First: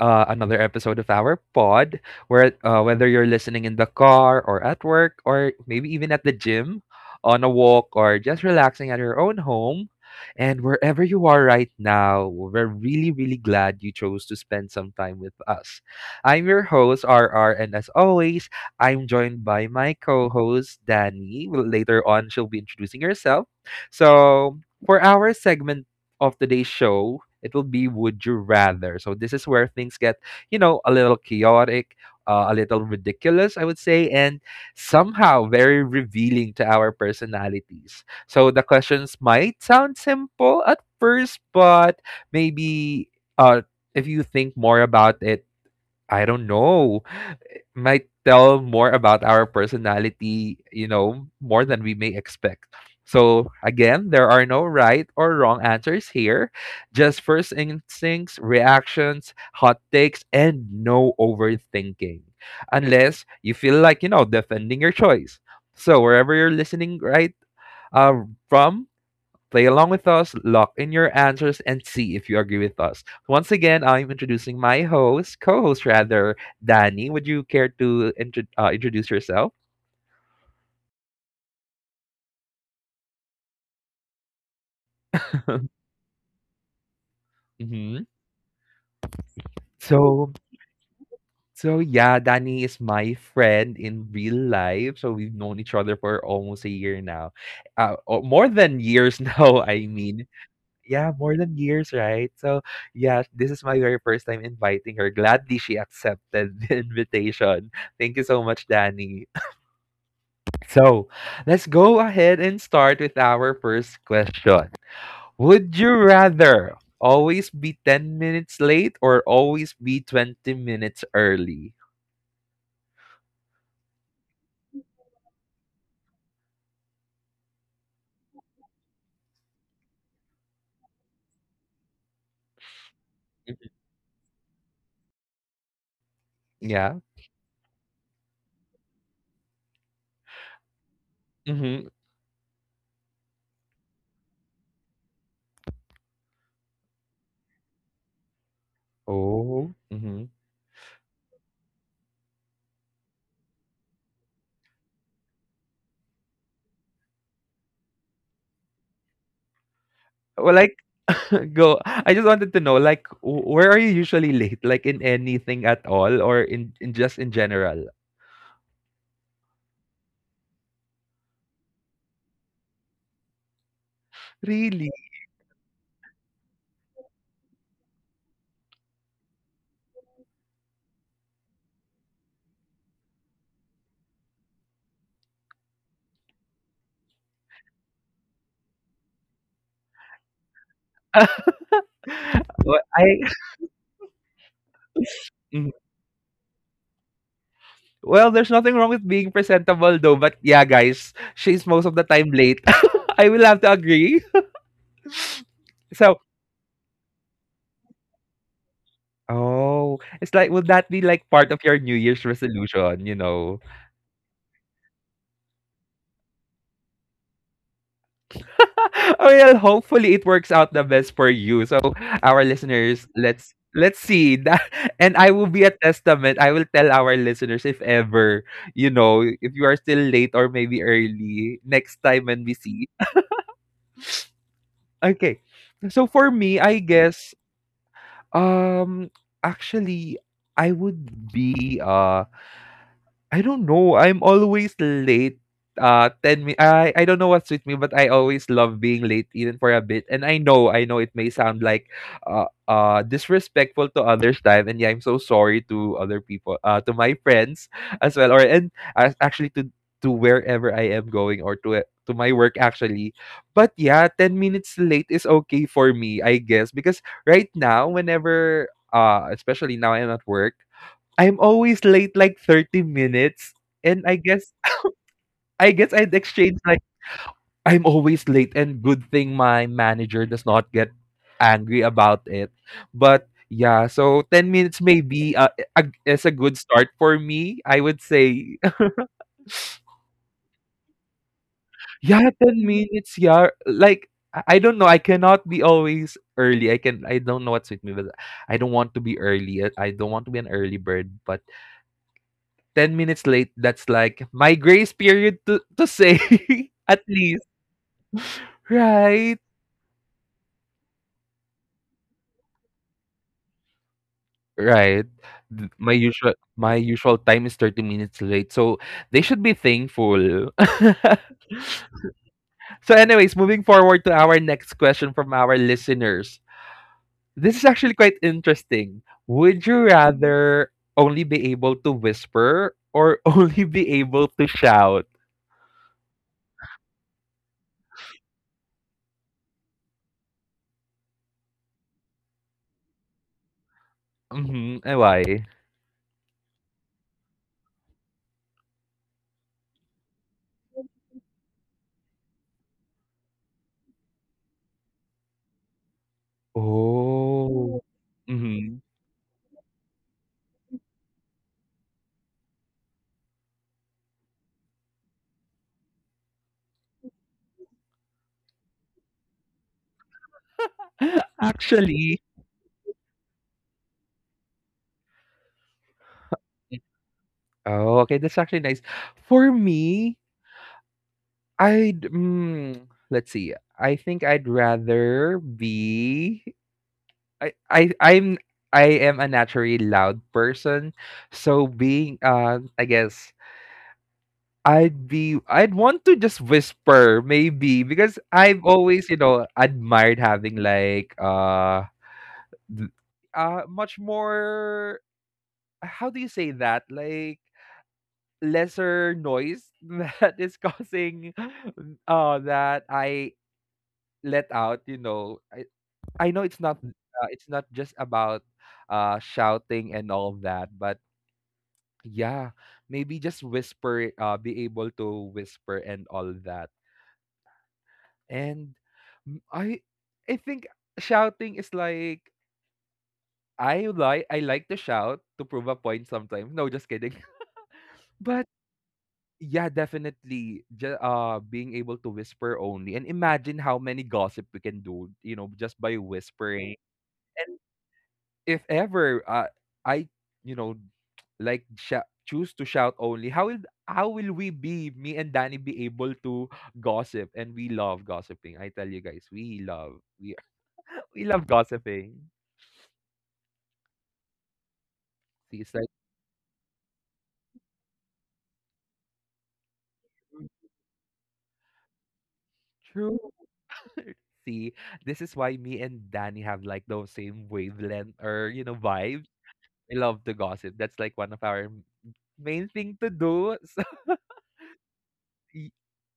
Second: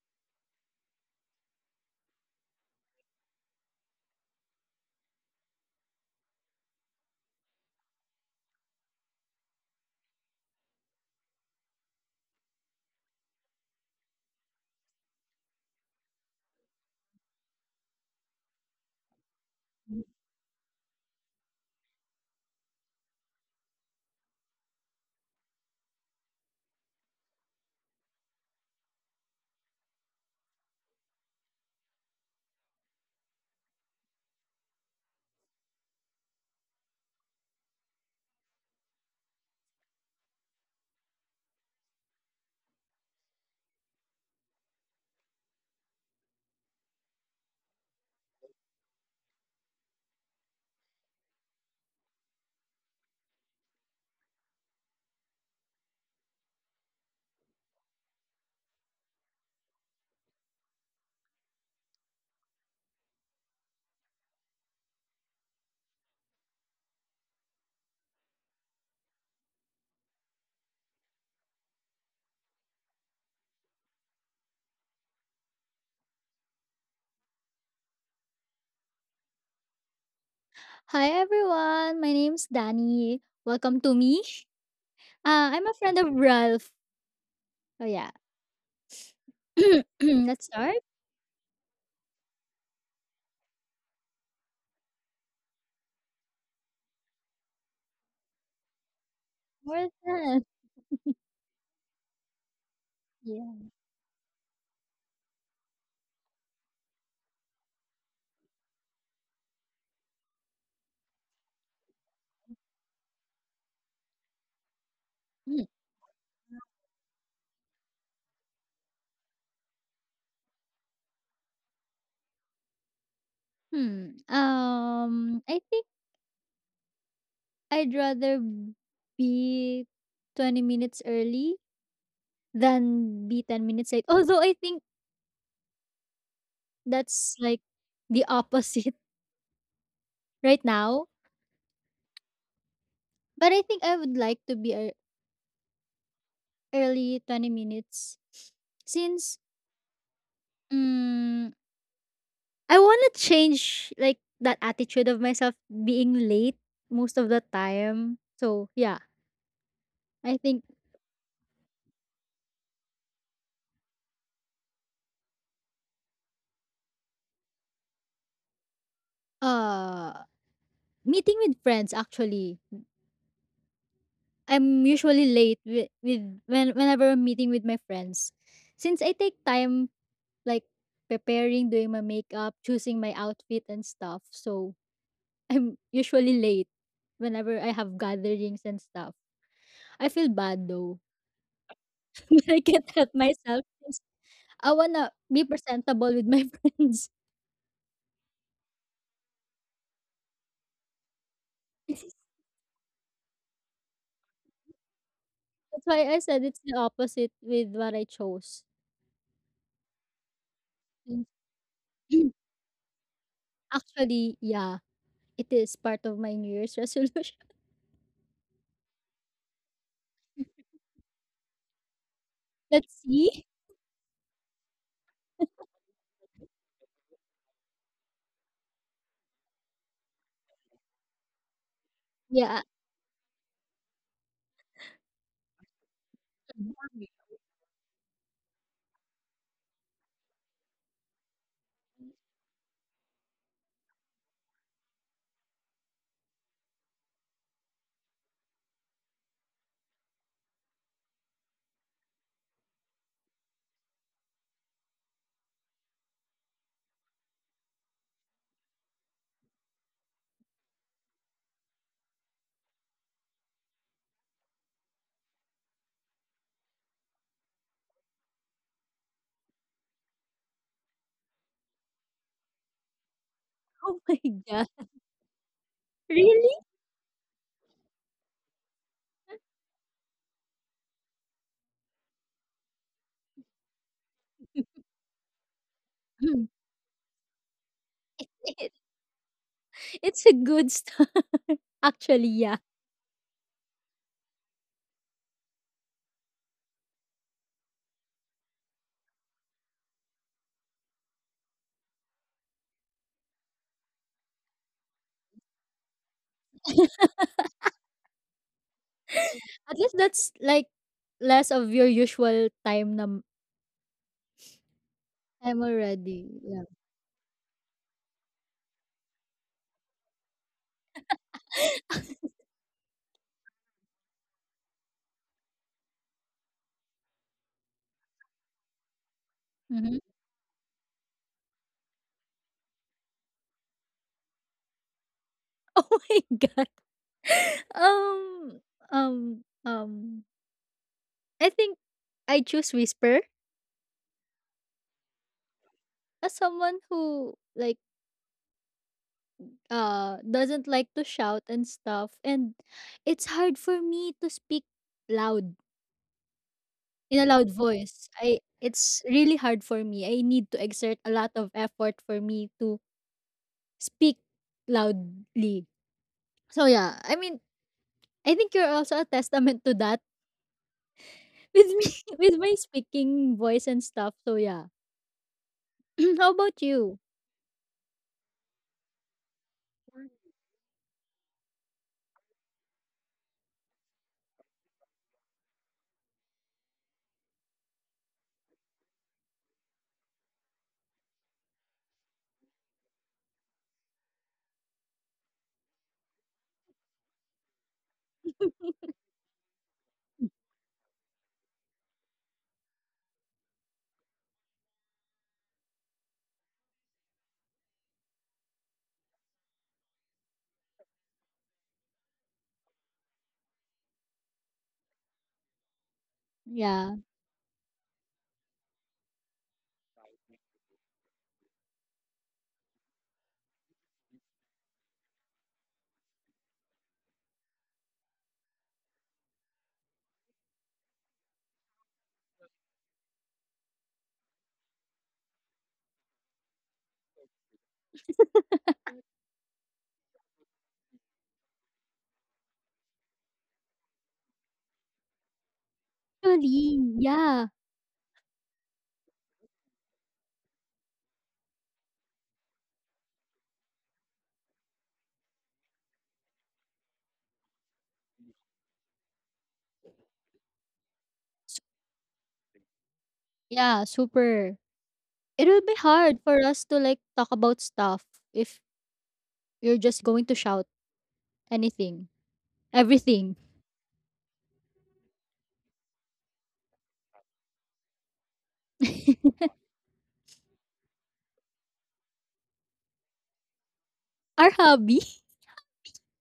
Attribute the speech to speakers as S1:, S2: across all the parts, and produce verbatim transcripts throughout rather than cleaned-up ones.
S1: uh, another episode of our pod, where uh, whether you're listening in the car or at work or maybe even at the gym, on a walk or just relaxing at your own home, and wherever you are right now, we're really really glad you chose to spend some time with us. I'm your host R R, and as always, I'm joined by my co-host Danny. Later on, she'll be introducing herself. So for our segment of today's show, it will be Would You Rather. So this is where things get, you know, a little chaotic, uh, a little ridiculous, I would say, and somehow very revealing to our personalities. So the questions might sound simple at first, but maybe, uh, if you think more about it, I don't know, it might tell more about our personality, you know, more than we may expect. So, again, there are no right or wrong answers here, just first instincts, reactions, hot takes, and no overthinking, unless you feel like, you know, defending your choice. So, wherever you're listening right uh, from, play along with us, lock in your answers, and see if you agree with us. Once again, I'm introducing my host, co host rather, Danny. Would you care to intro- uh, introduce yourself?
S2: Hi everyone, my name's Danny. Welcome to me. Uh, I'm a friend of Ralph. Oh
S1: hmm
S2: yeah,
S1: So,
S2: let's start.
S1: so yeah, Danny is my friend in real life. So we've known each other for almost a year now, uh, or more than years now. I
S2: Where's
S1: mean,
S2: Ralph?
S1: yeah, more than years, right? So yeah, this
S2: Yeah.
S1: is my very first time inviting her. Gladly she accepted the invitation. Thank you so much, Danny. So let's go ahead and start with our first question. Would you rather always be ten minutes late or always be twenty minutes early?
S2: Hmm. Um, I think I'd rather be twenty minutes early than be ten
S1: Mhm.
S2: minutes late. Although I think
S1: Yeah.
S2: that's like the opposite right now.
S1: Mm-hmm.
S2: But I think I would like to be ear- early twenty minutes since
S1: Oh. Mm-hmm.
S2: mm, I wanna change like that attitude of myself being late most of the time. So yeah, I
S1: Well,
S2: think
S1: like, go. I just wanted to know, like, w- where are you usually late? Like, in anything at all or in, in just in general?
S2: uh Meeting with friends actually. I'm
S1: Really?
S2: usually late with, with when whenever I'm meeting with my friends. Since I take time like preparing, doing my makeup, choosing my outfit and stuff. So I'm usually late whenever I have gatherings and stuff. I feel bad though. When I
S1: Well,
S2: can't
S1: I.
S2: help myself, I wanna be presentable with my friends.
S1: Well, there's nothing wrong with being presentable though, but yeah, guys, she's most of the time late. I will have to agree.
S2: That's why I
S1: So,
S2: said it's the opposite with what I chose.
S1: oh, it's like, would that be
S2: And
S1: like part of your New Year's resolution, you know?
S2: actually, yeah, it is part of my New Year's resolution.
S1: Well, hopefully it works out the best for you. So, our
S2: Let's
S1: listeners,
S2: see.
S1: let's let's see that, and I will be a testament. I will tell our listeners if ever, you know, if you are still late or maybe early next time when we
S2: Yeah.
S1: see. Okay, so for me,
S2: Mm.
S1: I guess, Um, actually, I would be, uh, I don't know. I'm always late. Uh, ten mi- I I don't know what's with me, but I always love being late, even for a bit. And I know, I know it may sound like uh uh disrespectful to others' time, and yeah, I'm so sorry to other people, uh, to my friends as well, or and uh, actually to to wherever I am going or to, uh, to my work actually. But yeah, ten minutes late is okay for me, I guess, because right now, whenever, uh, especially now I'm at work, I'm always late like thirty minutes,
S2: Oh
S1: and I
S2: my
S1: guess
S2: god.
S1: I guess I'd
S2: Really?
S1: exchange like, "I'm always late, and good thing my manager does not get angry about it." But yeah, so ten
S2: It,
S1: minutes maybe, uh, a is a good start for me, I would say.
S2: it, it's a good start. Actually,
S1: Yeah,
S2: yeah.
S1: ten minutes, yeah, like, I I don't know, I cannot be always early, I can I don't know what's with me, but I don't want to be early, uh, I don't want to be an early bird, but ten minutes late, that's like my grace period to, to say, at least. Right.
S2: At least that's like less of your usual time na
S1: Right.
S2: time
S1: Th- My
S2: already.
S1: usual my usual time is thirty minutes late. So they should be thankful.
S2: Yeah.
S1: So anyways, moving forward to our next question from our listeners. This is actually quite interesting. Would you rather only be able to whisper or only be able to shout?
S2: Oh my god. Um, um, um. I think I choose whisper,
S1: Mhm. Why?
S2: as someone who like uh doesn't like to shout and stuff, and it's hard for me to speak loud in a loud
S1: Oh.
S2: voice. I,
S1: Mhm.
S2: it's really hard for me. I need to exert a lot of effort for me to speak loudly. So yeah, I mean, I think you're also a testament to that with me
S1: Actually,
S2: with my speaking voice and stuff. So yeah. How about you?
S1: oh, okay, that's actually nice. For me, I'd, mm, let's see. I think I'd rather be, I I I'm I am a naturally loud person, so being, uh, I guess I'd be, I'd want to just whisper maybe because I've always, you know, admired having like, uh th- uh much more, how do you say that? Like lesser noise that is causing, uh that I let out, you know. I, I know it's not,
S2: Yeah.
S1: uh, it's not just about, uh, shouting and all that, but yeah, maybe just whisper, uh, be able to whisper and all that. And, m- I I think shouting is like, I like I like to shout to prove a point sometimes. No, just kidding. But. Yeah, definitely. Just, uh, being able to whisper only, and imagine how many gossip we can do, you know, just by
S2: Actually,
S1: whispering.
S2: yeah.
S1: And if ever, uh, I, you know, like sh- choose to shout only, how will how will we be, me and Danny, be able to gossip? And we love gossiping. I tell you guys, we love we we love
S2: S-
S1: gossiping.
S2: Yeah, super. It'll
S1: See,
S2: be
S1: it's like,
S2: hard for us to like talk about stuff if you're just going to
S1: mm,
S2: shout anything,
S1: true.
S2: everything.
S1: See, this is why me and Danny have like those same wavelength or, you know, vibes. I love to gossip. That's like one of our m- main thing to do. So,
S2: Our hobby.
S1: y-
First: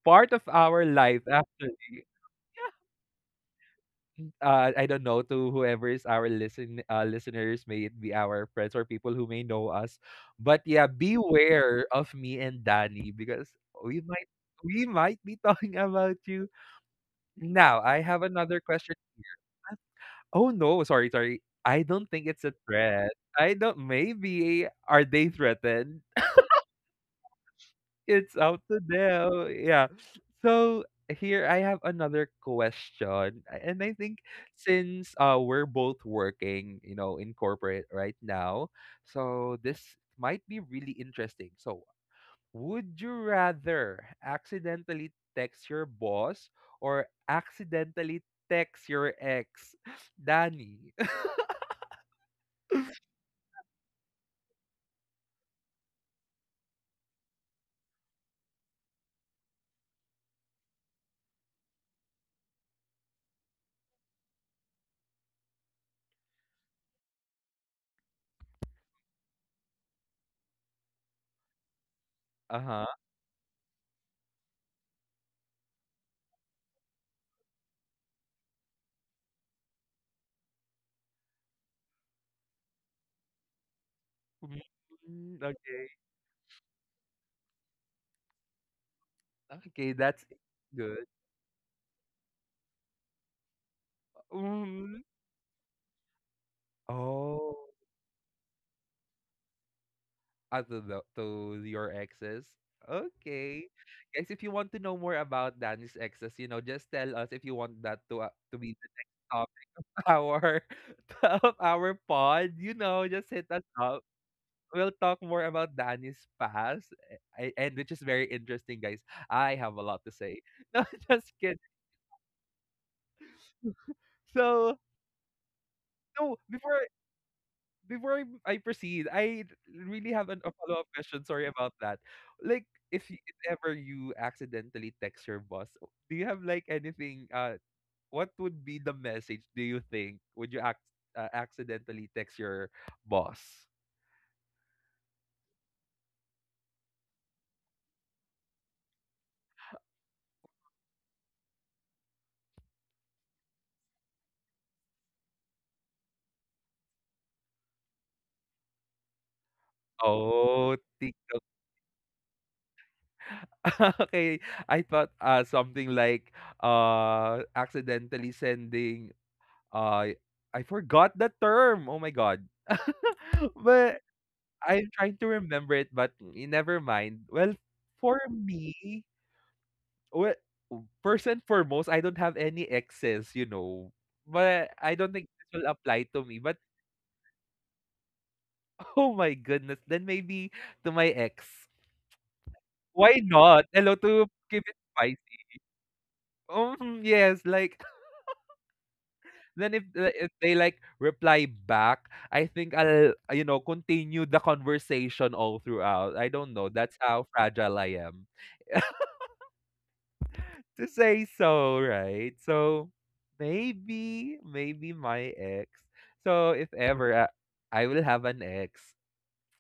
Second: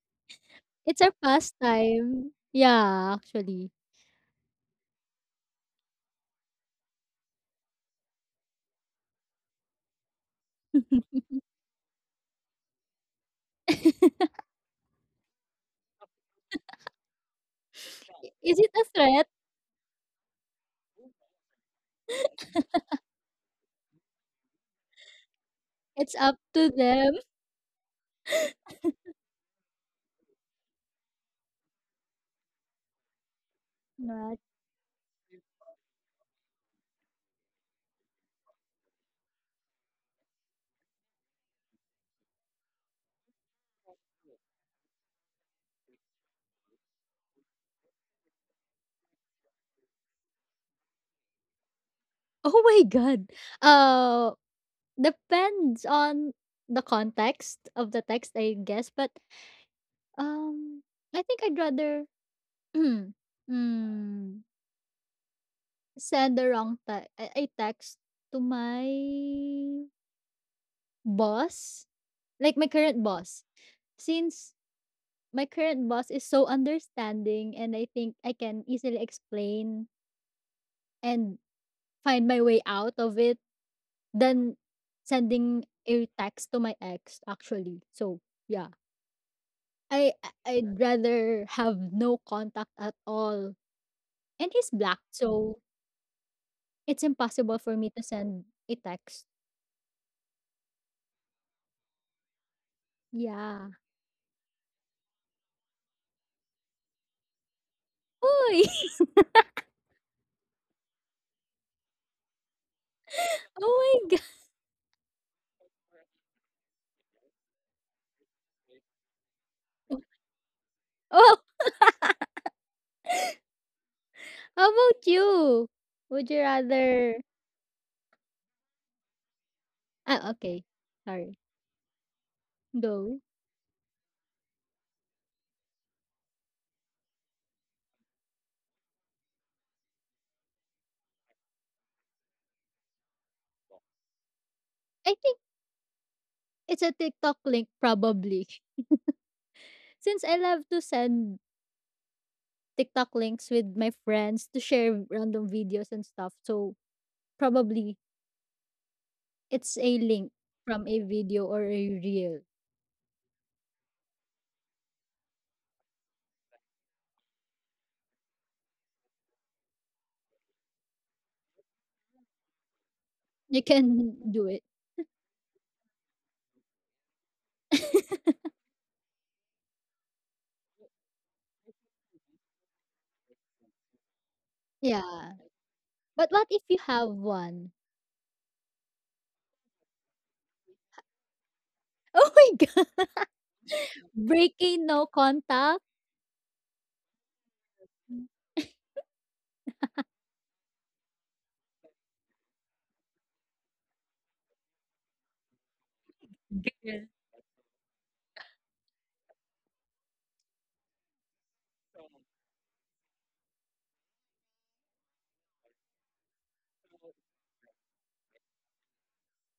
S1: part of our
S2: It's our
S1: life actually.
S2: pastime. Yeah, actually.
S1: Yeah. Uh, I don't know to whoever is our listen uh, listeners, may it be our friends or people who may know us. But yeah, beware of me and Danny because we might we might be talking about you. Now I have another
S2: Is it a
S1: question.
S2: threat?
S1: Oh no, sorry, sorry. I don't think it's a threat. I don't, maybe are they threatened?
S2: It's up to them.
S1: It's up to them, yeah. So here I have another question, a- and I think
S2: Not.
S1: since, uh, we're both working, you know, in corporate right now, so this might be really interesting. So, would you rather accidentally text your boss or accidentally text your ex, Danny?
S2: Oh my god. Uh depends on the context of the text, I guess, but Um, I think I'd rather mm, send the wrong te- I I text to my boss, like my
S1: Uh-huh.
S2: current boss, since my current boss is so understanding, and I think I can easily explain and find my way out of it than
S1: Mm,
S2: sending
S1: okay.
S2: a text to my ex. Actually, so yeah,
S1: Okay,
S2: I
S1: that's
S2: I- I'd
S1: good.
S2: rather have no contact at all, and he's black,
S1: Mm.
S2: so it's impossible
S1: Oh.
S2: for me to send a text.
S1: Other to the to your exes? Okay.
S2: Yeah.
S1: Guys, if you want to know more about Danny's exes, you know, just tell us if you want that to, uh, to
S2: Uy!
S1: be the next topic of our of our pod. You know, just hit us up.
S2: Oh my
S1: We'll talk more about Danny's past, a- and which is very interesting, guys. I have a
S2: God!
S1: lot to say. No, just
S2: Oh,
S1: kidding.
S2: how
S1: So
S2: about you? Would
S1: no,
S2: you
S1: before
S2: rather
S1: before I, I proceed, I really have
S2: Ah,
S1: an, a
S2: okay.
S1: follow up question.
S2: Sorry.
S1: Sorry about that. Like, if, y-
S2: Go.
S1: if ever you accidentally text your boss, do you have like anything? Uh, what would be the message? Do you think would you act, uh, accidentally text your boss?
S2: I think it's a TikTok link probably. Since I love to send TikTok links with my friends to share random videos and stuff. So probably it's a link
S1: Oh,
S2: from a
S1: ti-
S2: video or a reel.
S1: okay. I thought, uh, something like, uh accidentally sending, uh, I forgot the term. Oh my god.
S2: You
S1: But.
S2: can do it.
S1: I'm trying to remember it, but y- never mind. Well, for me, well, first and foremost, I don't have any exes, you know. But I don't think
S2: Yeah.
S1: this will apply to
S2: But
S1: me.
S2: what
S1: But
S2: if you have one?
S1: oh my goodness, then maybe to my ex.
S2: Oh my god.
S1: Why not? Hello, to keep it
S2: Breaking no
S1: spicy.
S2: contact.
S1: Um, yes, like then if the- if they like reply back, I think I'll, uh, you know, continue the conversation all throughout. I don't know. That's how fragile I am. to say so, right? So maybe, maybe my ex. So if ever I, I will have an ex,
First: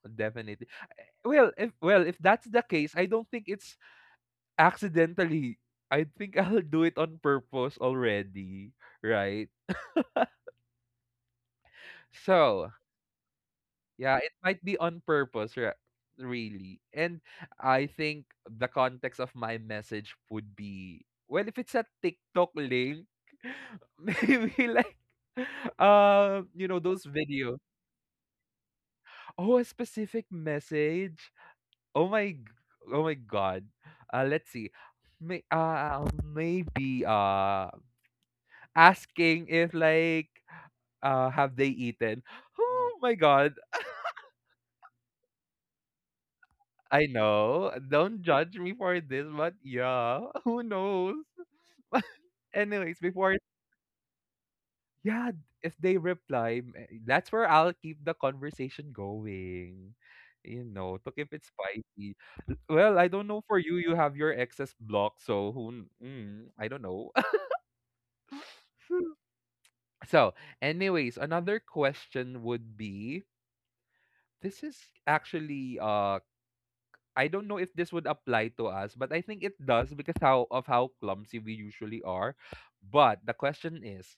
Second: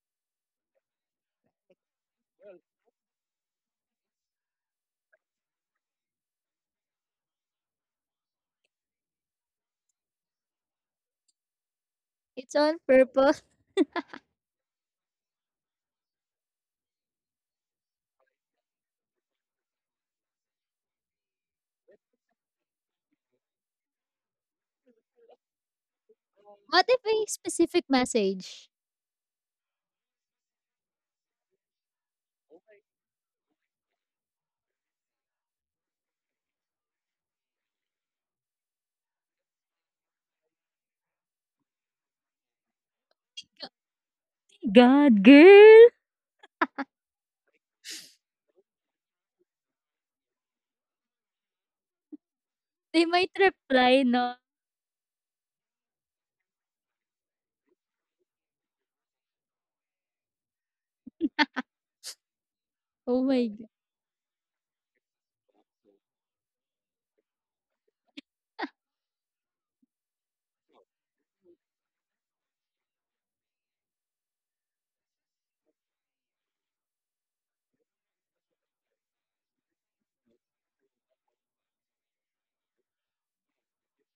S1: definitely. Well, if well, if that's the case, I don't think it's accidentally. I think I'll do it on purpose already, right?
S2: It's
S1: So
S2: on purpose.
S1: yeah, it might be on purpose, re- really. And I think the context of my message would be, well, if it's a TikTok link, maybe like, uh, you know,
S2: What if
S1: those
S2: a
S1: videos.
S2: specific message?
S1: Oh, a specific message. Oh my, g- oh my God. Uh, let's see. May, uh, maybe, uh, asking if like, uh, have they eaten? Oh my God.
S2: God, girl.
S1: I know. Don't judge me for this, but yeah, who knows? Anyways,
S2: They might
S1: before
S2: reply no,
S1: yeah, if they reply, eh, that's where I'll keep the conversation going. You know, to keep it spicy. L- Well, I
S2: "Oh
S1: don't know
S2: my
S1: for
S2: God.
S1: you. You have your excess block, so who? kn- Mm, I don't know. So, anyways, another question would be: this is actually, uh I don't know if this would apply to us, but I think it does because how of how clumsy we usually are. But the question is,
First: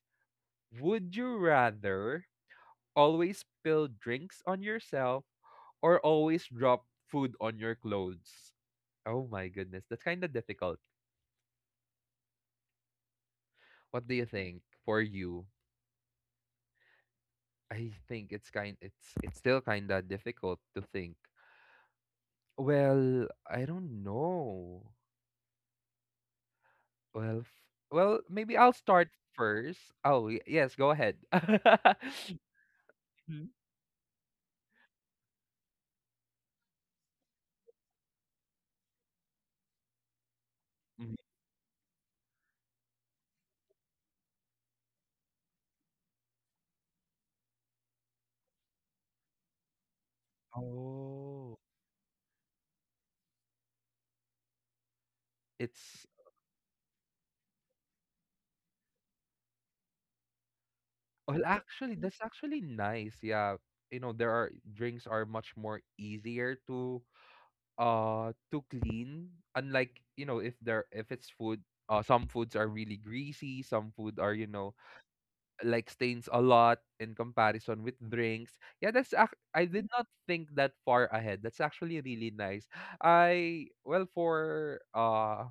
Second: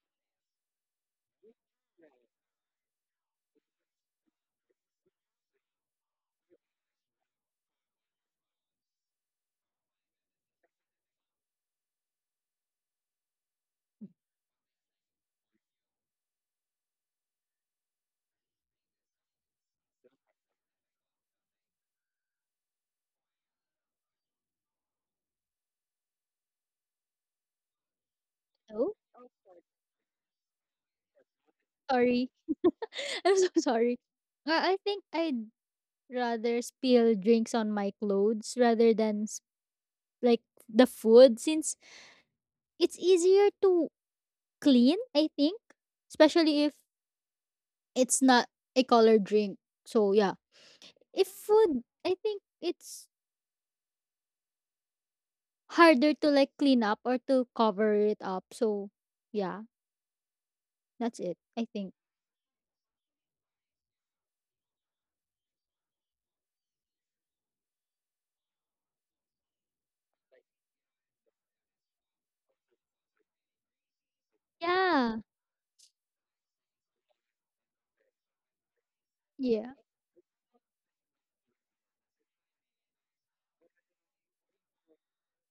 S1: would you rather always spill drinks on yourself or always drop food on your clothes? Oh my goodness, that's kind of difficult. What do you think for you? I think it's kind, it's it's still kind of difficult to think. Well, I don't know. Well, f- well, maybe I'll
S2: Oh,
S1: start first. Oh, y- yes, go ahead.
S2: sorry. I'm so
S1: Mhm.
S2: sorry." Uh, I think I'd rather spill drinks on my clothes rather than s- like the
S1: Mhm.
S2: food, since it's easier to clean, I think, especially if it's not a colored drink. So yeah, if
S1: Oh,
S2: food, I think it's
S1: it's
S2: harder to, like, clean up or to cover it up. So, yeah, that's it,
S1: well,
S2: I think.
S1: actually, that's actually nice. Yeah, you know, there are drinks are much more easier to uh to clean. Unlike you know, if there if it's food, uh, some foods are really greasy. Some food are you know
S2: Yeah.
S1: like stains a lot in comparison with drinks. Yeah, that's ac- I
S2: Yeah.
S1: did not think that far ahead. That's actually really nice. I well for uh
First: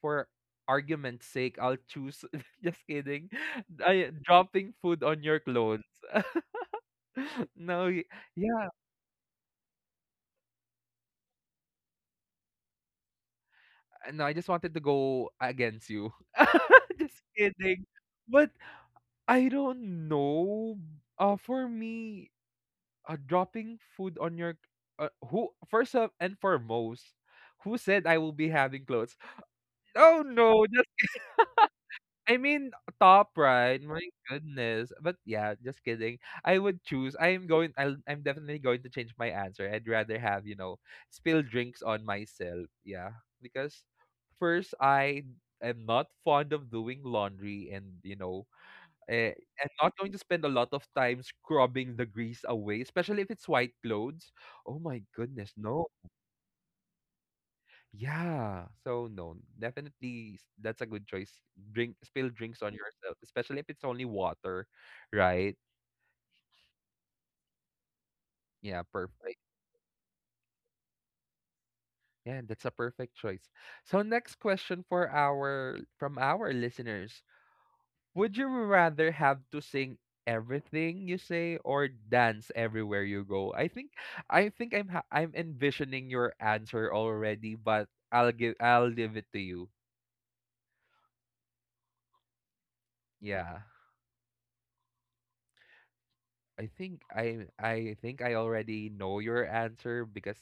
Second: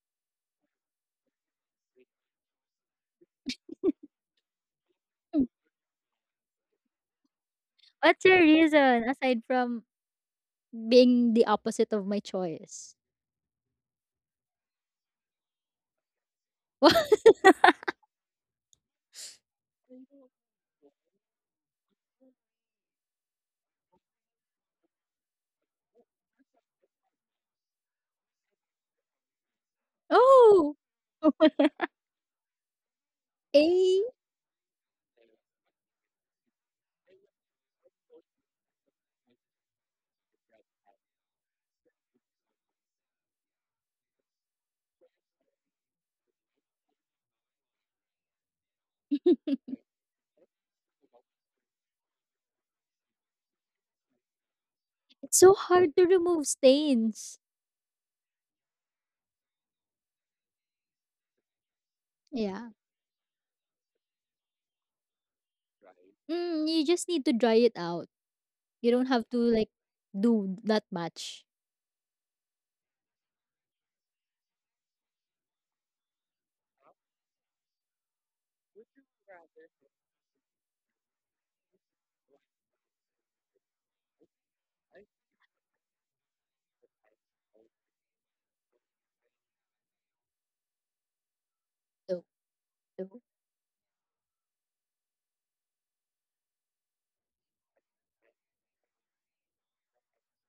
S1: for argument's sake, I'll choose just kidding. I, dropping food on your
S2: Hmm,
S1: clothes. No, y-
S2: what's your
S1: yeah,
S2: reason aside from being the opposite of my choice.
S1: no, I just wanted to go against you.
S2: What?
S1: Just kidding. But I don't know. Uh for me uh, dropping food on your uh, who first of, and foremost, who said I will be having clothes. Oh no,
S2: Oh!
S1: just, I mean, top right, my
S2: Eh,
S1: goodness. But yeah, just kidding. I would choose, i am going I'll, I'm definitely going to change my answer. I'd rather have you know spill drinks on myself, yeah. Because first, I am not fond of doing laundry, and you know Eh, I'm not going to spend a lot of time scrubbing the grease away, especially if it's white clothes. Oh my
S2: it's
S1: goodness,
S2: so
S1: no.
S2: hard to remove stains.
S1: Yeah. So no, definitely s- that's a good choice. Drink spill
S2: Hmm.
S1: drinks
S2: Yeah.
S1: on yourself, especially if it's only water, right?
S2: Mm, you just need to dry it out.
S1: Yeah,
S2: You don't have to,
S1: perfect.
S2: like, do that much.
S1: Yeah, that's a perfect choice. So next question for our from our listeners. Would you rather have to sing everything you say or dance everywhere you go? I think I think I'm ha- I'm envisioning your answer already, but I'll give I'll leave it to you.
S2: So so
S1: Yeah. I think I I think I already know your answer, because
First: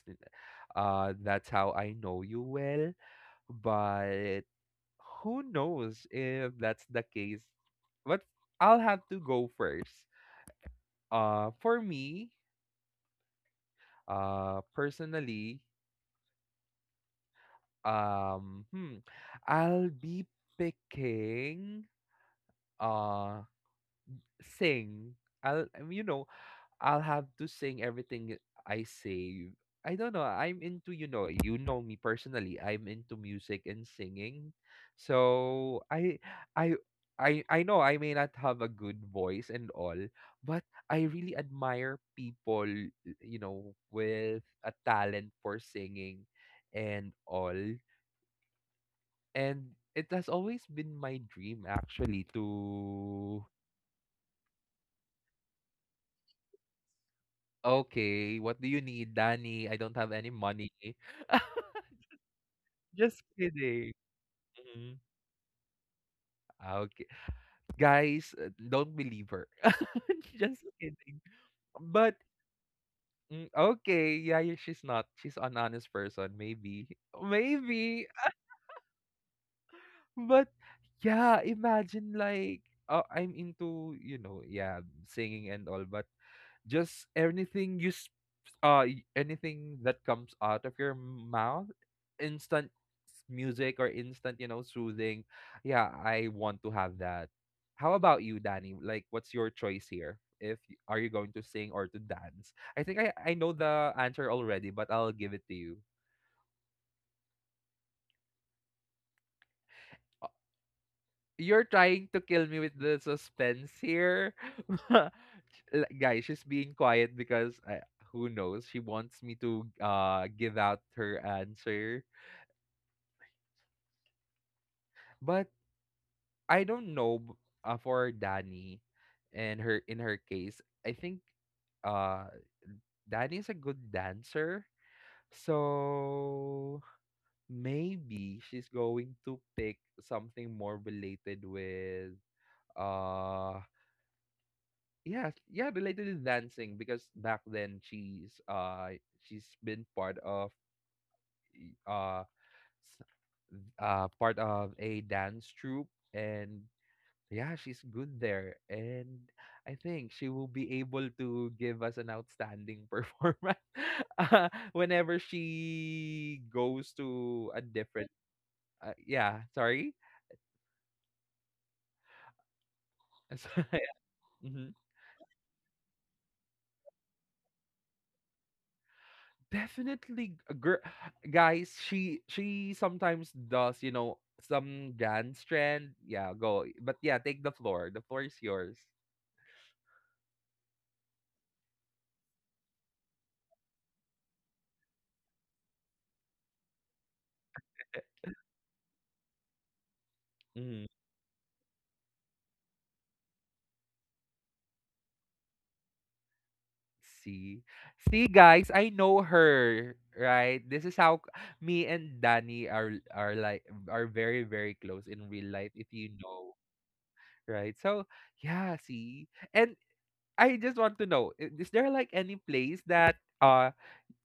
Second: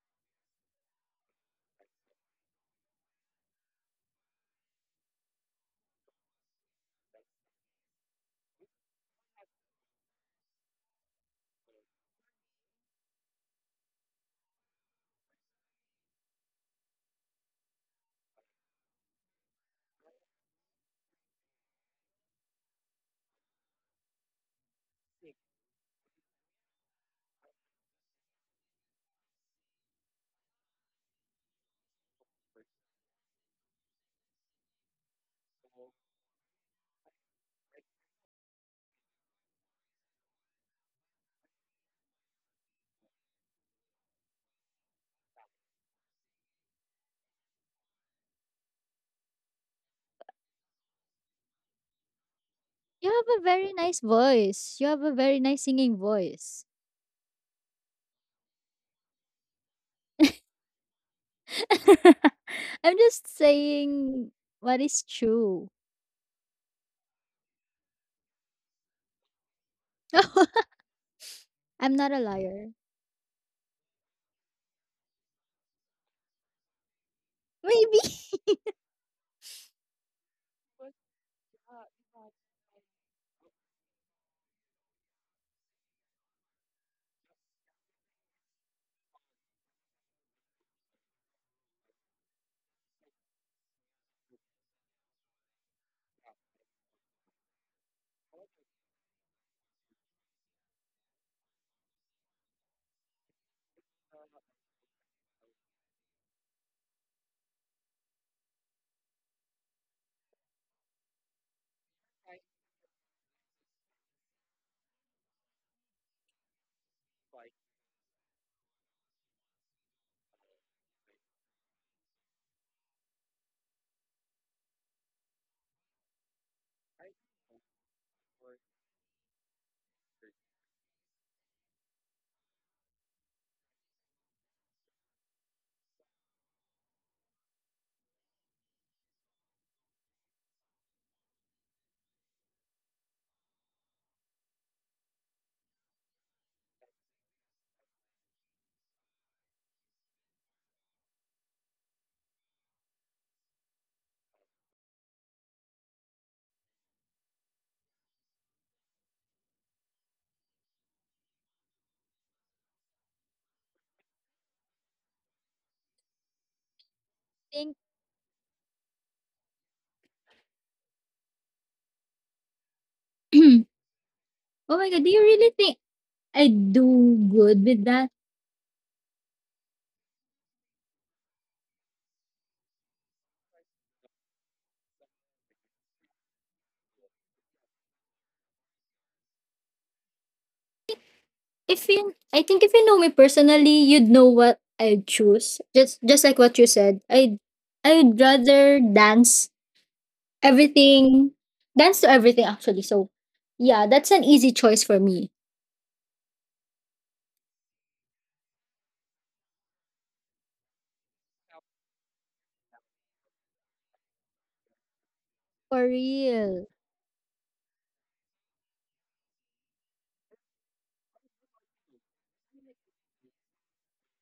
S1: uh that's how I know you well, but who knows if that's the case. But I'll have to go first. Uh for me, uh personally, Um, hmm. I'll be picking uh sing. I'll, um, you know, I'll have to sing everything I say. I don't know. I'm into, you know, you know me personally, I'm into music and singing. So I I I I know I may not have a good voice and all, but I really admire people, you know, with a talent for singing and all. And it has always been my dream actually
S2: you have a
S1: to,
S2: very nice voice. You have a very nice singing voice.
S1: okay, what do you need, Danny? I don't have any money.
S2: I'm
S1: Just
S2: just
S1: kidding.
S2: saying what
S1: Mhm.
S2: is true.
S1: Okay. Guys, uh, don't believe her. Just kidding.
S2: I'm not
S1: But
S2: a liar.
S1: mm, okay, yeah, yeah, she's not. She's an honest person, maybe.
S2: Maybe.
S1: Maybe. But yeah, imagine, like, uh, I'm into, you know, yeah, singing and all, but just anything you s uh y- anything that comes out of your mouth, instant s- music or instant, you know, soothing. Yeah, I want to have that. How about you, Danny? Like, what's your choice here? If y- Are you going to sing or to dance? I think i i know the answer already, but I'll give it to you. You're trying to kill me with the suspense here. L- Guys, she's being quiet because I, who knows? She wants me to uh give out her answer, but I don't know b- uh, for Danny and her in her case. I think uh Danny's a good dancer, so maybe she's going to pick something more related with uh yeah, yeah, related to dancing, because back then she's uh she's been part of uh s- uh part of a dance troupe, and yeah, she's good there. And I think she will be able to give us an outstanding performance uh, whenever she goes to a
S2: Think
S1: different, uh, yeah, sorry.
S2: oh my god, do you really think I do good with that?
S1: Definitely a girl, guys. she she sometimes does, you know, some dance trend. Yeah, go. But yeah, take the floor. The floor is yours.
S2: If you, I think if you know me personally, you'd know what I choose. Just just like what you said. I I'd rather dance
S1: Mm.
S2: everything dance to everything actually. So yeah, that's an easy choice for me.
S1: See? See, guys, I know her, right? This is how c- Me and Danny are are like, are very, very close in real life,
S2: For
S1: if you know,
S2: real.
S1: right? So, yeah, see. And I just want to know, i- is there like any place that uh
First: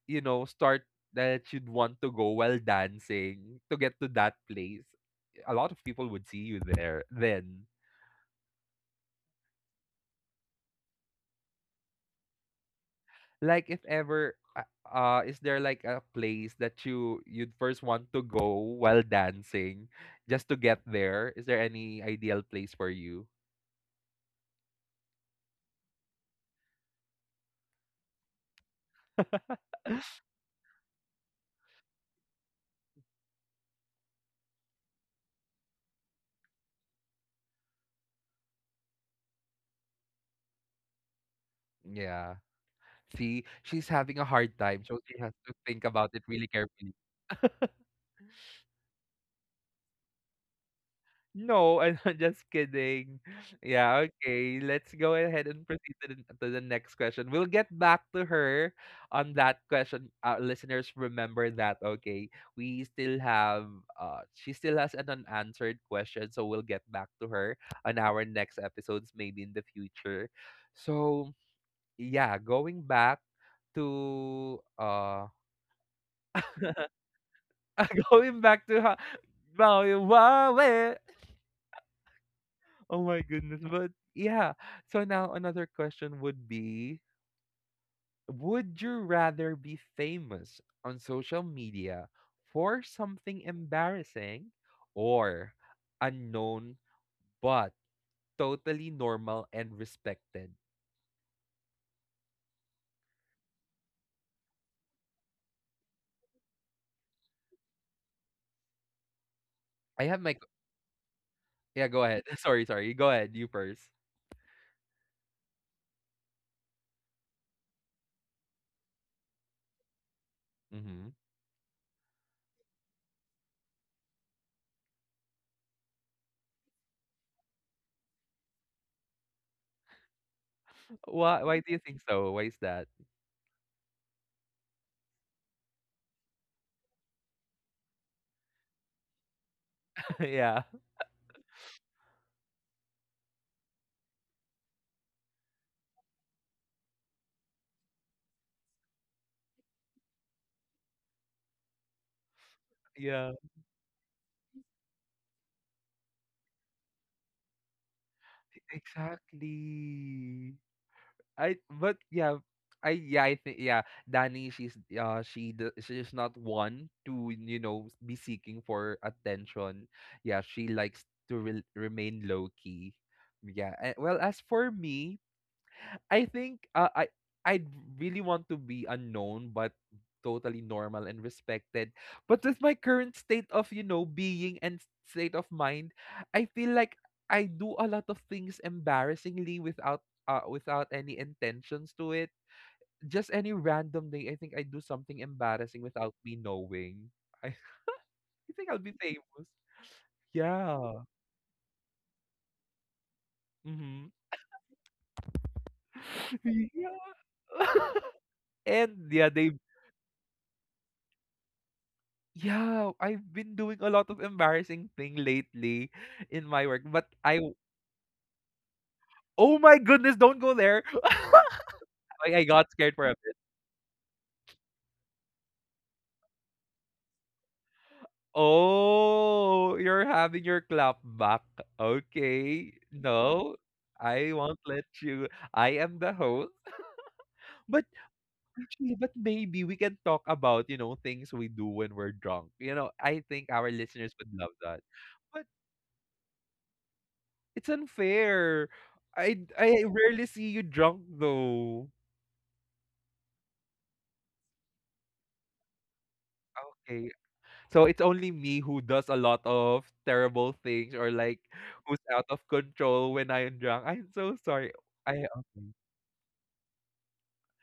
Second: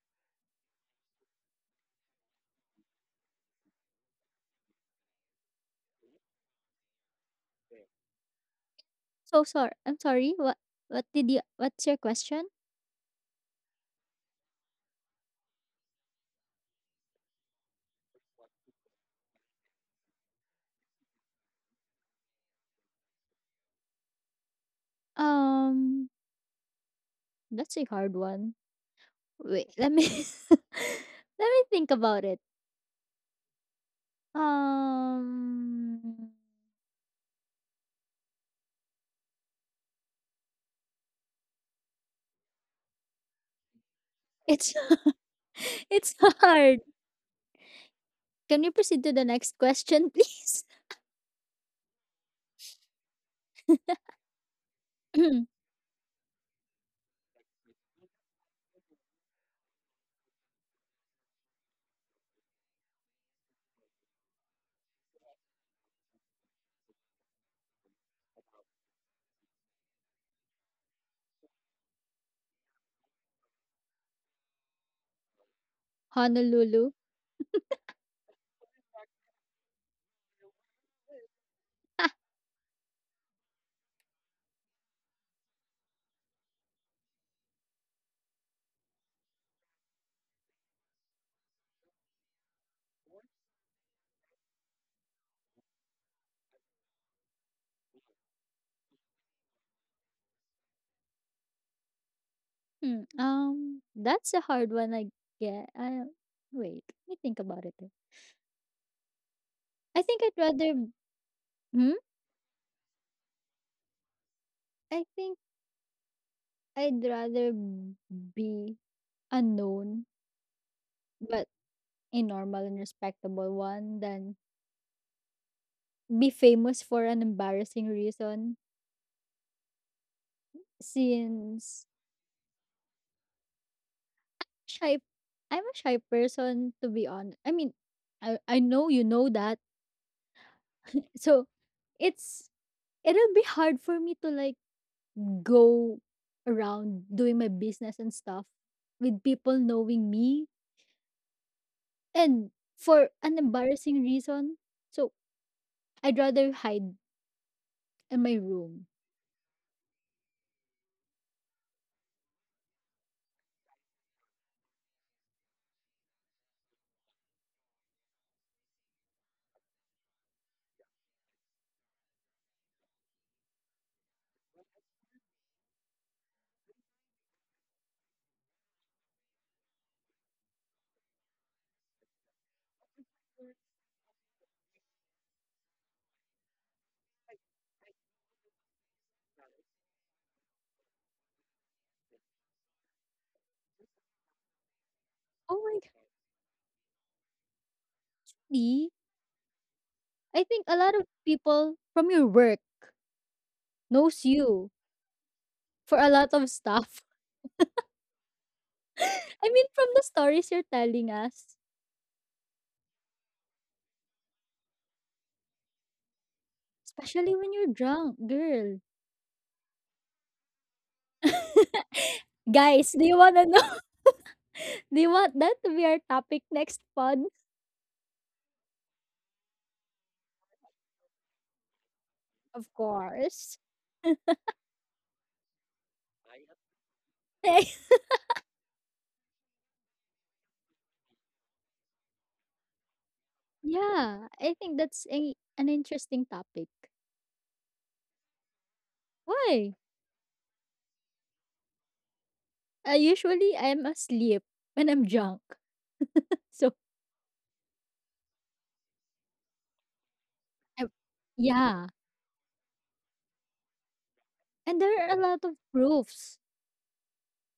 S1: you know, start that you'd want to go while dancing to get to that place? A lot of people would see you there then.
S2: So sorry. I'm sorry. What what did you what's your question?
S1: Like, if ever, uh, uh is there like a place that you you'd first want to go while dancing, just to get there? Is there any ideal place for you?
S2: Um, that's a hard one. Wait, let me let me think about it. Um,
S1: Yeah. See, she's having a hard
S2: it's
S1: time, so she has to think about
S2: it's
S1: it really
S2: hard.
S1: carefully.
S2: Can you proceed to the next question, please?
S1: No, I'm just kidding. Yeah, okay. Let's go ahead and proceed to the, to the next question. We'll get back to her on that question. Uh, listeners, remember that, okay? We still have, uh, she still has an unanswered question, so we'll get back to her on our next episodes, maybe in the future. So, yeah, going back to, uh,
S2: Honolulu.
S1: going back to, how,
S2: Ah,
S1: oh my goodness. But yeah. So now another question would be: would you rather be famous on social media for something embarrassing, or unknown but totally normal and respected?
S2: hmm, um, that's a hard one. I get. I wait. Let me think about it. I
S1: I have
S2: think I'd
S1: my.
S2: rather.
S1: Yeah,
S2: Hmm?
S1: go ahead. Sorry, sorry. Go ahead. You first.
S2: I think I'd rather be unknown,
S1: Mm-hmm.
S2: but a normal and respectable one than be famous for an embarrassing reason,
S1: Why, why do you
S2: since
S1: think so? Why is that?
S2: shy I'm a shy person to be honest. I mean, I I know you know that.
S1: Yeah.
S2: So it's it'll be hard for me to like go around doing my business and stuff with people knowing me and for
S1: Yeah.
S2: an embarrassing reason. So I'd rather hide in my room.
S1: Exactly. I but yeah, I yeah I think yeah Danny, she's uh she d- she's not one to, you know, be seeking for attention. Yeah, she likes to re- remain low key. Yeah. And, well, as for me, I think, uh, I I'd really want to be unknown but totally normal and respected. But with my current state of, you know, being and state of mind, I feel like I do a lot of things embarrassingly without, uh, without any intentions to it. Just any random day, I think I do something
S2: Oh my
S1: embarrassing
S2: god.
S1: without me knowing. I, I think I'll
S2: Lee,
S1: be famous.
S2: I think a lot of
S1: Yeah.
S2: people from your work
S1: Mm-hmm.
S2: knows you for a lot of stuff.
S1: Yeah. And yeah,
S2: I
S1: they.
S2: mean, from the stories you're telling us,
S1: Yeah, I've been doing a lot of embarrassing thing lately in my work, but
S2: especially
S1: I,
S2: when you're drunk, girl.
S1: oh my goodness, don't go there. I, I got scared
S2: Guys, do
S1: for a
S2: you
S1: bit.
S2: wanna know? Do you want that to be our topic next pod?
S1: Oh, you're having your clap back.
S2: Of
S1: Okay. No,
S2: course.
S1: I won't let you. I am the host. But actually, but maybe we can talk about, you know, things we do when we're drunk. You know, I think our listeners
S2: Yeah,
S1: would love
S2: I think
S1: that.
S2: that's a,
S1: But
S2: an interesting topic.
S1: it's unfair. I
S2: Why?
S1: I rarely see you drunk though.
S2: Uh, usually, I'm asleep when I'm drunk. So,
S1: Okay. So it's only me who does a lot of terrible
S2: I
S1: things, or like
S2: yeah.
S1: who's out of control when I am drunk. I'm so sorry.
S2: And there are
S1: I,
S2: a lot of
S1: okay.
S2: proofs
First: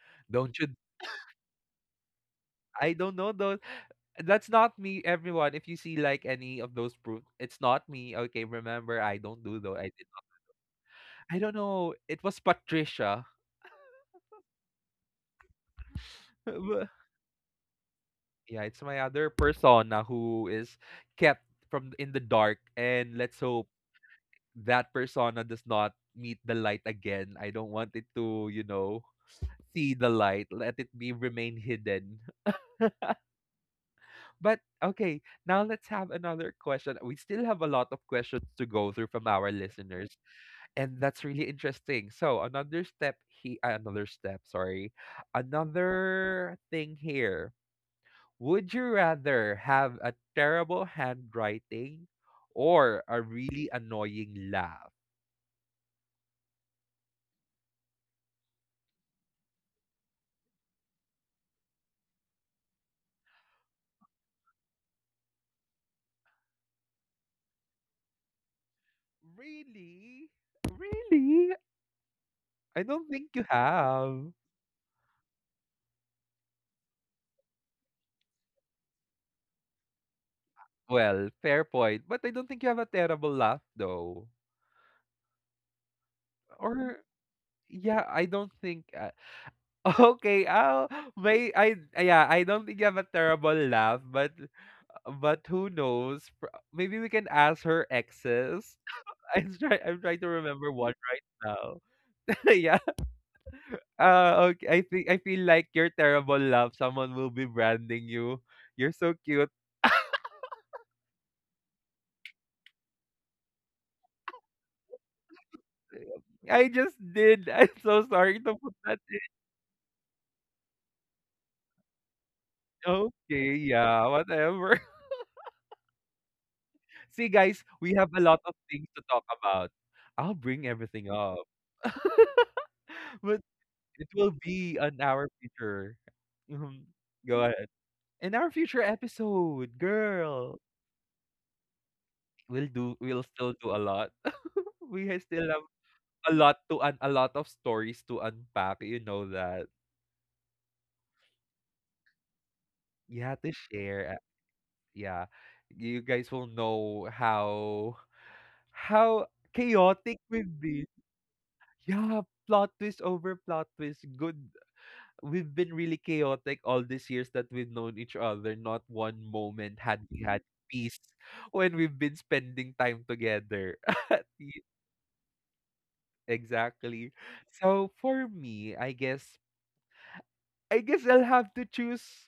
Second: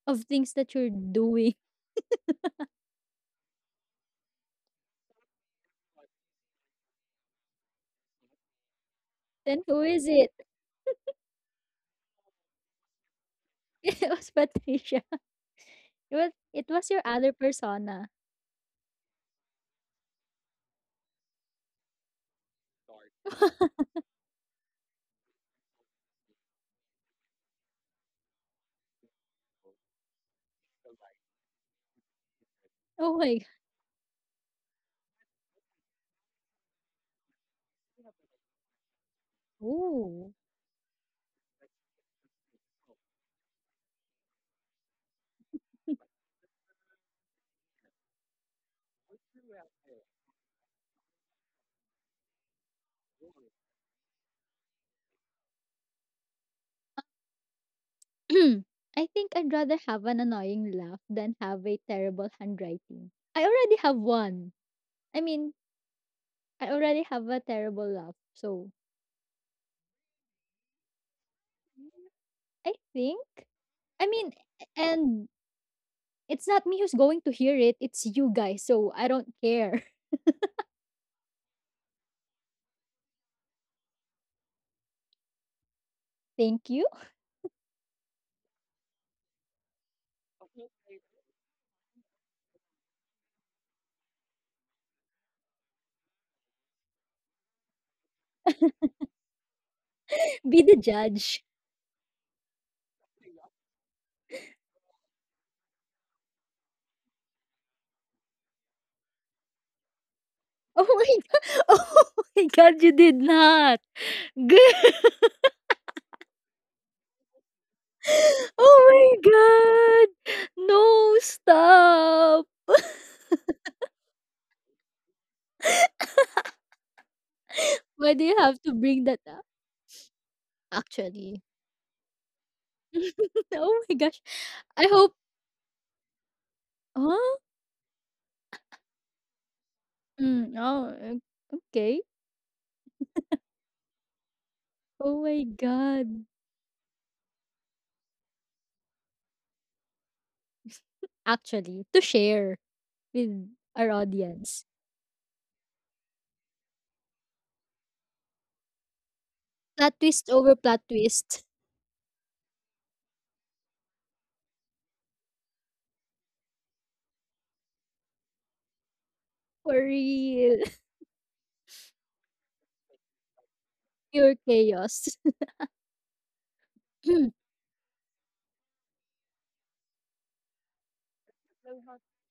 S2: of things
S1: Don't you,
S2: that you're doing.
S1: I don't know those, that's not me, everyone. If you see like any of those proof, it's not me. Okay, remember, I don't do
S2: Then
S1: though.
S2: who
S1: I
S2: is
S1: did not.
S2: it?
S1: I don't know. It was Patricia.
S2: It was Patricia. It was it
S1: But,
S2: was your other persona.
S1: yeah, it's my other persona who is kept from in the dark, and let's hope that persona does not meet the light again. I don't want it to, you know, see the light. Let it be, remain hidden.
S2: Oh my g-
S1: But okay, now let's have another question. We still have a lot of questions to go through from our listeners,
S2: Oh,
S1: and that's really interesting. So another step he uh, another step, sorry. Another thing here. Would you rather have a terrible handwriting or a really annoying laugh?
S2: I think I'd rather have an annoying laugh than have a terrible handwriting. I already have one. I mean, I already have a terrible laugh. So,
S1: Really? Really?
S2: I
S1: I don't
S2: think
S1: think you
S2: I mean,
S1: have.
S2: and it's not me who's going to hear it, it's you guys. So, I don't care.
S1: Well, fair point. But I don't think you have a terrible laugh though.
S2: Thank you.
S1: Or yeah, I don't think uh, okay, oh, may I, yeah, I don't think you have a terrible laugh, but but who knows? Pr- Maybe we can ask her exes. I'm try I'm trying to
S2: Be
S1: remember
S2: the
S1: one right
S2: judge.
S1: now. Yeah. Uh okay, I think I feel like your terrible laugh, someone will be branding you. You're so cute.
S2: Oh my god. Oh my god, you did not. Good.
S1: I just did. I'm so sorry to put
S2: Oh
S1: that.
S2: my god! No, stop!
S1: Okay, yeah, whatever. See, guys, we have
S2: Why do
S1: a
S2: you
S1: lot of
S2: have to
S1: things
S2: bring
S1: to
S2: that
S1: talk
S2: up
S1: about. I'll bring everything
S2: actually?
S1: up. But
S2: Oh my
S1: it
S2: gosh.
S1: will be
S2: I
S1: on
S2: hope
S1: our future. Mhm.
S2: huh?
S1: Go ahead. In our future episode,
S2: Mm,
S1: girl,
S2: oh, o okay.
S1: we'll do we'll still do a lot. We
S2: Oh
S1: ha-
S2: my
S1: still have
S2: god.
S1: a lot to un a lot of stories to unpack, you know that.
S2: Actually, to share
S1: You have
S2: with
S1: to
S2: our
S1: share. uh,
S2: audience.
S1: Yeah. You guys will know how how
S2: Plot
S1: chaotic
S2: twist over
S1: we've
S2: plot
S1: been.
S2: twist.
S1: Yeah, plot twist over plot twist. Good. We've been really chaotic all these years that we've known each other. Not one
S2: For
S1: moment had we had
S2: real.
S1: peace when we've been spending time together.
S2: Pure
S1: Y-
S2: chaos.
S1: exactly. So for me, I guess, I guess I'll have to choose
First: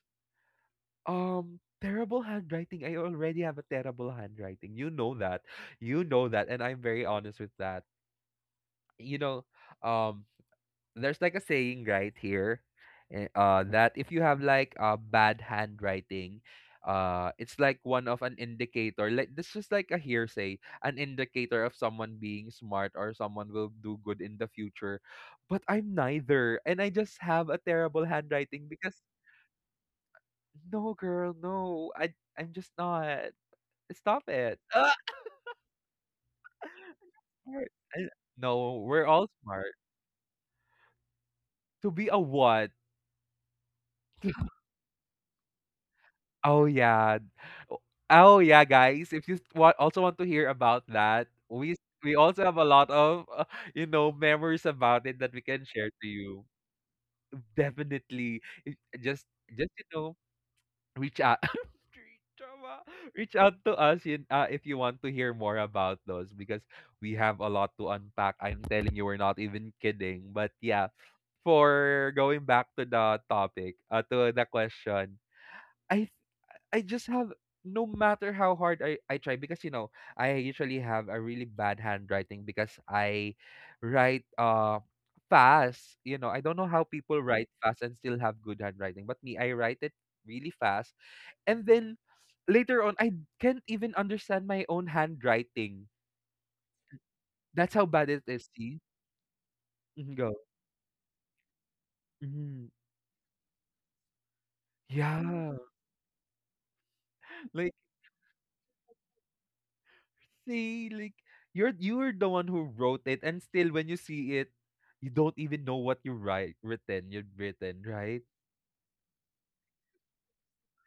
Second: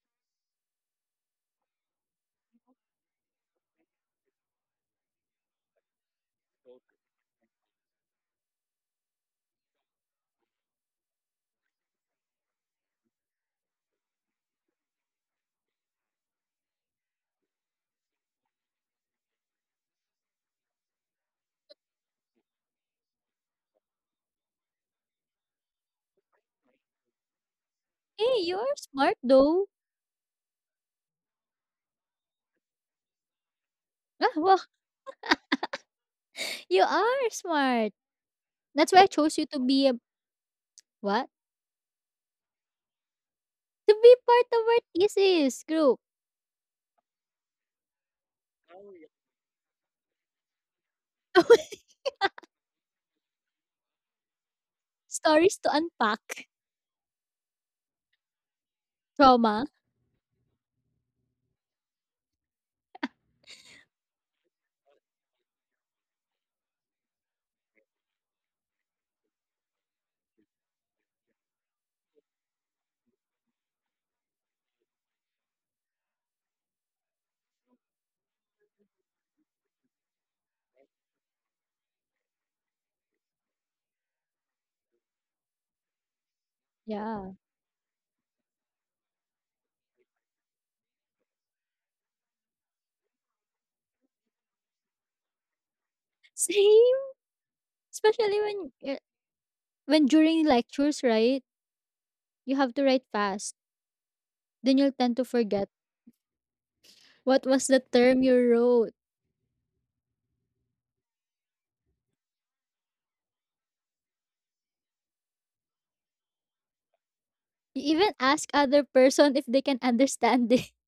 S1: um terrible handwriting. I already have a terrible handwriting. You know that. You know that, and I'm very honest with that. You know, um, there's like a saying right here, eh, uh that if you have like a bad handwriting, uh it's like one of an indicator, like this is like a hearsay, an indicator of someone being smart, or someone will do good in the future. But I'm neither, and I just have a terrible
S2: Hey, you
S1: handwriting
S2: are
S1: because
S2: smart though.
S1: no, girl, no, i i'm just not. Stop
S2: Ah, well,
S1: it. Ah!
S2: you are
S1: We're-
S2: smart.
S1: I- no,
S2: That's why I
S1: we're all
S2: chose you to
S1: smart.
S2: be a what?
S1: To be a what?
S2: To be part of our thesis group.
S1: Oh yeah. O- Oh yeah, guys. If you s- wa- also want to hear about that, we s- we also have a lot of uh, you know, memories about it that we
S2: Stories
S1: can
S2: to
S1: share to
S2: unpack.
S1: you. Definitely. If- just
S2: Trauma.
S1: just you know, reach out. Reach out, reach out to us in, uh, if you want to hear more about those, because we have a lot to unpack. I'm telling you, we're not even kidding. But yeah, for going back to the topic, uh, to the question, I I just have, no matter how hard I, I try, because you know, I usually have a really bad handwriting because I write uh fast. You know, I don't know how people
S2: Yeah.
S1: write fast and still have good handwriting. But me, I write it really fast. And then later on I can't even understand my own handwriting.
S2: Same.
S1: That's how bad it
S2: Especially
S1: is, see?
S2: when uh, when
S1: Mhm. Go.
S2: during lectures, right? You
S1: Mhm.
S2: have to write fast. Then you'll tend to
S1: Yeah.
S2: forget what was
S1: Like,
S2: the term you wrote.
S1: see, like, you're you're the one who wrote it, and still when you see it you don't even know what you write written, you'd
S2: You
S1: written
S2: even
S1: right?
S2: ask other person if they can understand it.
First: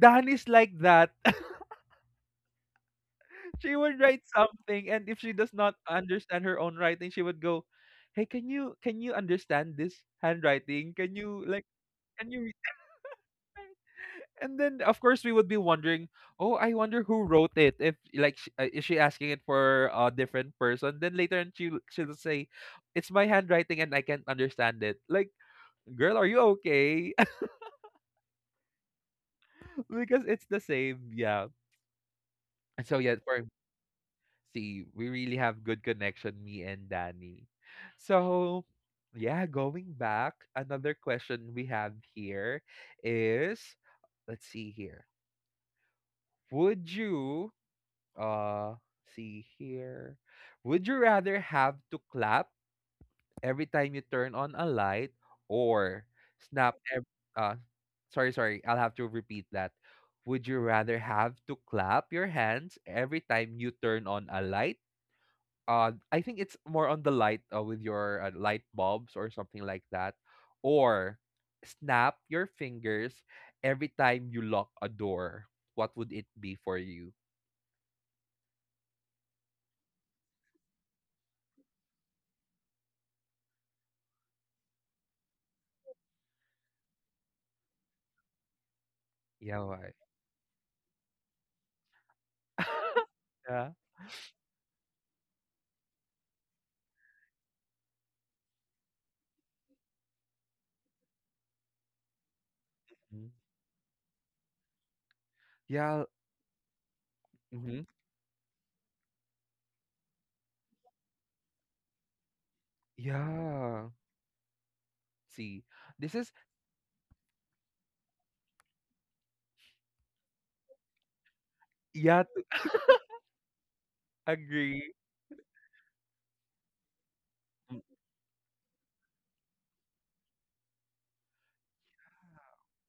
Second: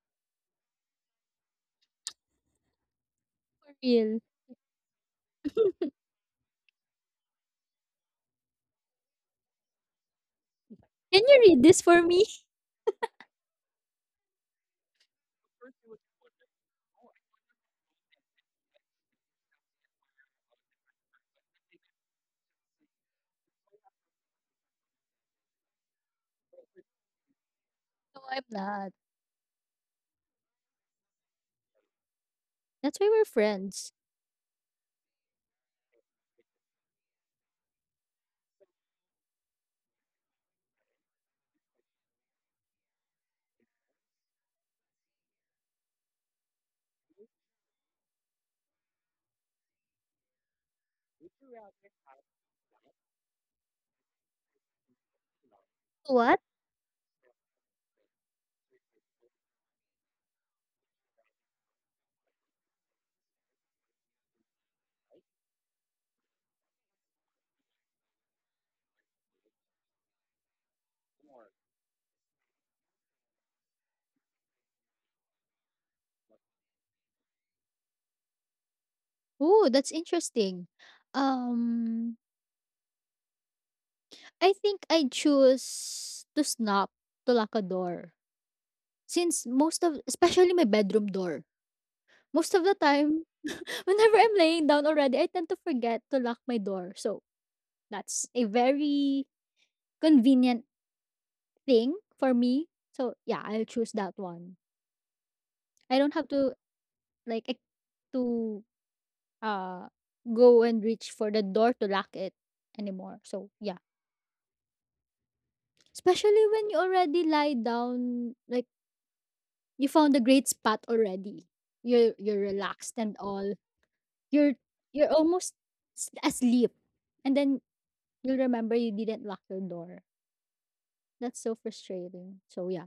S1: Dan is like that. She
S2: For
S1: would
S2: real.
S1: write something, and if she does not understand her own writing, she would go, hey, can you, can you understand this handwriting? Can
S2: Can you
S1: you,
S2: read
S1: like,
S2: this for me?
S1: can you and then of course we would be wondering, oh, I wonder who wrote it, if like sh- uh, is she asking it for a different person? Then later on she she'll say, it's my handwriting and I can't understand it. Like, girl, are you okay?
S2: No, I'm not.
S1: Because it's the same. Yeah. And so
S2: That's why
S1: yeah.
S2: we're
S1: for
S2: friends.
S1: See, we really have good connection, me and Danny. So yeah, going back, another question we have here is, let's see here, would you, uh see here. Would you rather have to clap every time you turn on a light, or
S2: What?
S1: snap ev- uh sorry, sorry, I'll have to repeat that. Would you rather have to clap your hands every time you turn on a light? Uh I think it's more on the light, uh, with your uh, light bulbs or something like that, or snap your fingers every time you lock a door. What would it be for you?
S2: Oh, that's interesting. Um, I think I choose to snap to lock a door. Since most
S1: Yeah.
S2: of, especially my bedroom door, most of the time,
S1: Yeah.
S2: whenever I'm laying down already, I tend to forget to lock my door. So that's a very convenient thing for me. So
S1: Mhm.
S2: yeah, I'll choose that one. I
S1: Yeah.
S2: don't have to like ex-
S1: Mhm.
S2: to uh go and reach for the door to lock it anymore. So yeah.
S1: Yeah. See, this is
S2: Especially when you already lie down, like you found a great spot already. You're
S1: yeah.
S2: you're
S1: to-
S2: relaxed and all. You're
S1: Agree.
S2: you're almost s asleep, and then
S1: Mm.
S2: you'll remember you didn't lock your door. That's so frustrating. So, yeah.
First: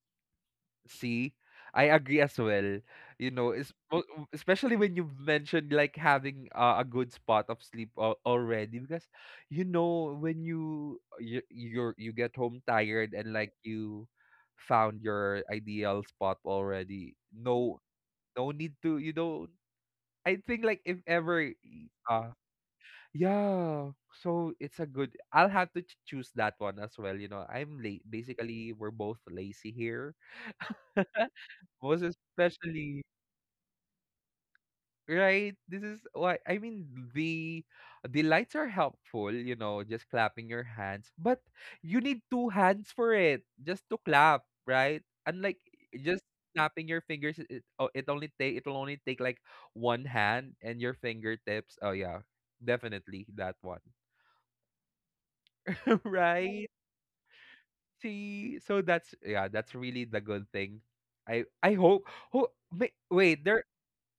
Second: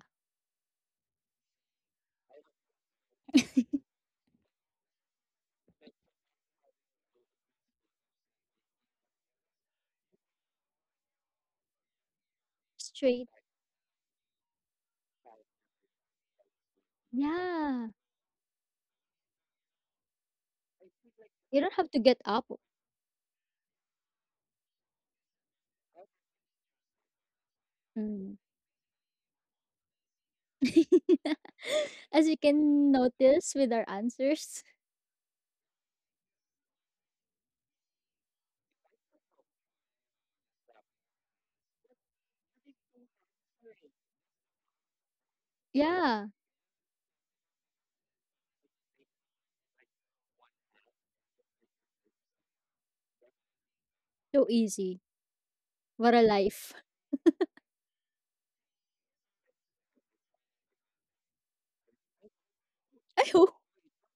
S1: See, I agree as well. You know, it's, mo- especially when you mentioned, like, having uh, a good spot of sleep al- already, because you know, when you you you're, you get home tired
S2: Straight
S1: and like you found your ideal spot already. No,
S2: yeah.
S1: no need to. You know, I think like if ever y-
S2: You don't have to get
S1: uh
S2: up.
S1: yeah, so it's a good, I'll have to ch choose that one as well, you know. I'm late.
S2: Mm.
S1: Basically, we're both lazy here. Most
S2: As you can
S1: especially,
S2: notice with our answers.
S1: right? This is why, I mean, the the lights are helpful, you know, just clapping your hands, but you need two hands for it just to clap, right? Unlike, eh, just
S2: Yeah,
S1: snapping your fingers, it it- oh, it only take it'll only take like one hand and your fingertips. Oh yeah, definitely that one.
S2: so easy. What a
S1: Right?
S2: life.
S1: See, so that's, yeah, that's really the good thing. I I hope. Ho, ma-
S2: I
S1: wait,
S2: hope.
S1: there.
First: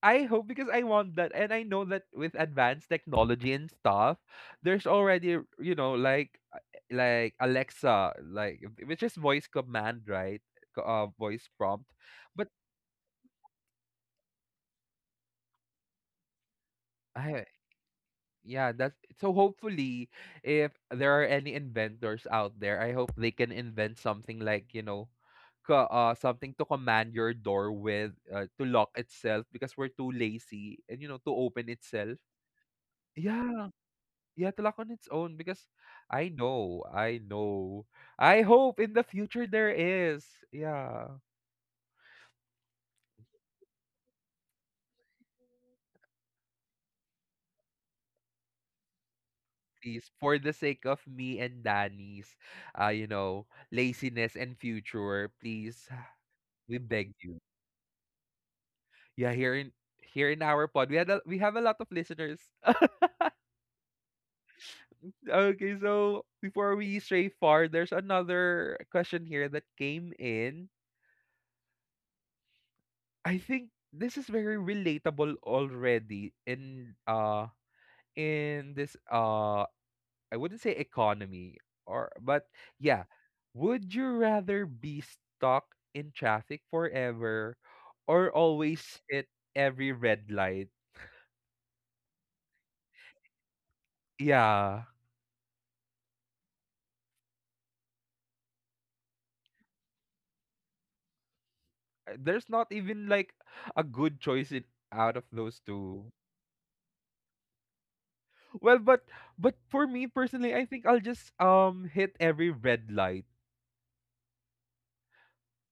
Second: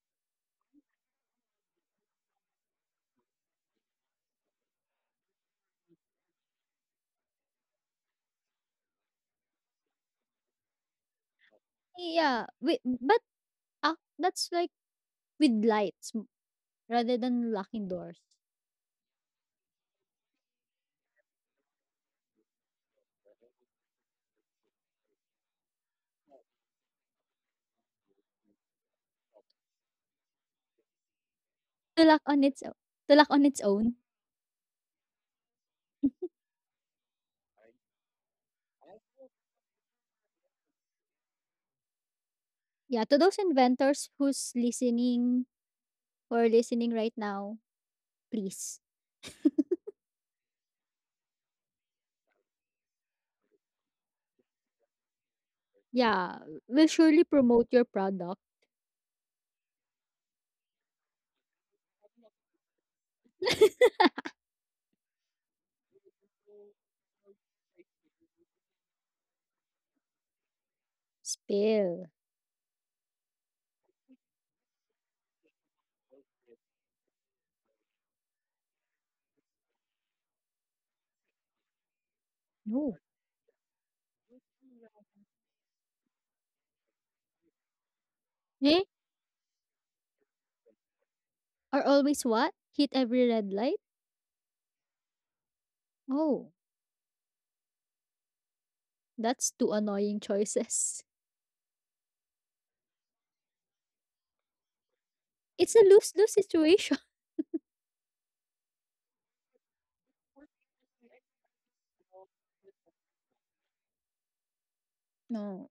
S1: I hope, because I want that, and I know that with advanced technology and stuff, there's already, you know, like uh, like Alexa, like, which is voice command, right? Co- Uh, voice prompt,
S2: Yeah,
S1: but
S2: wait, but ah, that's like with lights m- rather
S1: I
S2: than locking doors.
S1: yeah, that's, so hopefully if there are any inventors out there, I hope they can invent something like, you know, co- uh something to command your door with, uh, to lock itself, because we're too lazy and you know, to open
S2: To
S1: itself.
S2: lock on its o- to lock on its
S1: Yeah.
S2: own.
S1: Yeah, to lock on its own because I know, I know. I hope in the future there is. Yeah.
S2: Yeah, to those inventors who's listening or listening right now, please.
S1: Please, for the sake of me and Danny's, uh, you know, laziness and future, please,
S2: Yeah,
S1: we
S2: we will
S1: beg
S2: surely
S1: you.
S2: promote your product.
S1: Yeah, here in, here in our pod, we had a, we have a lot of listeners. Okay, so before we stray far, there's another question here that came in.
S2: Spill.
S1: I think this is very relatable already in uh in this uh I wouldn't say economy, or but
S2: No.
S1: yeah, would you rather be stuck in traffic forever or
S2: Eh?
S1: always hit every red light?
S2: Are always what? Hit every red light?
S1: Yeah.
S2: Oh, that's two annoying choices.
S1: Uh, there's not even like a good choice in, out of those
S2: It's a
S1: two.
S2: lose lose situation.
S1: Well, but but for me personally, I think I'll just um hit every red light.
S2: No.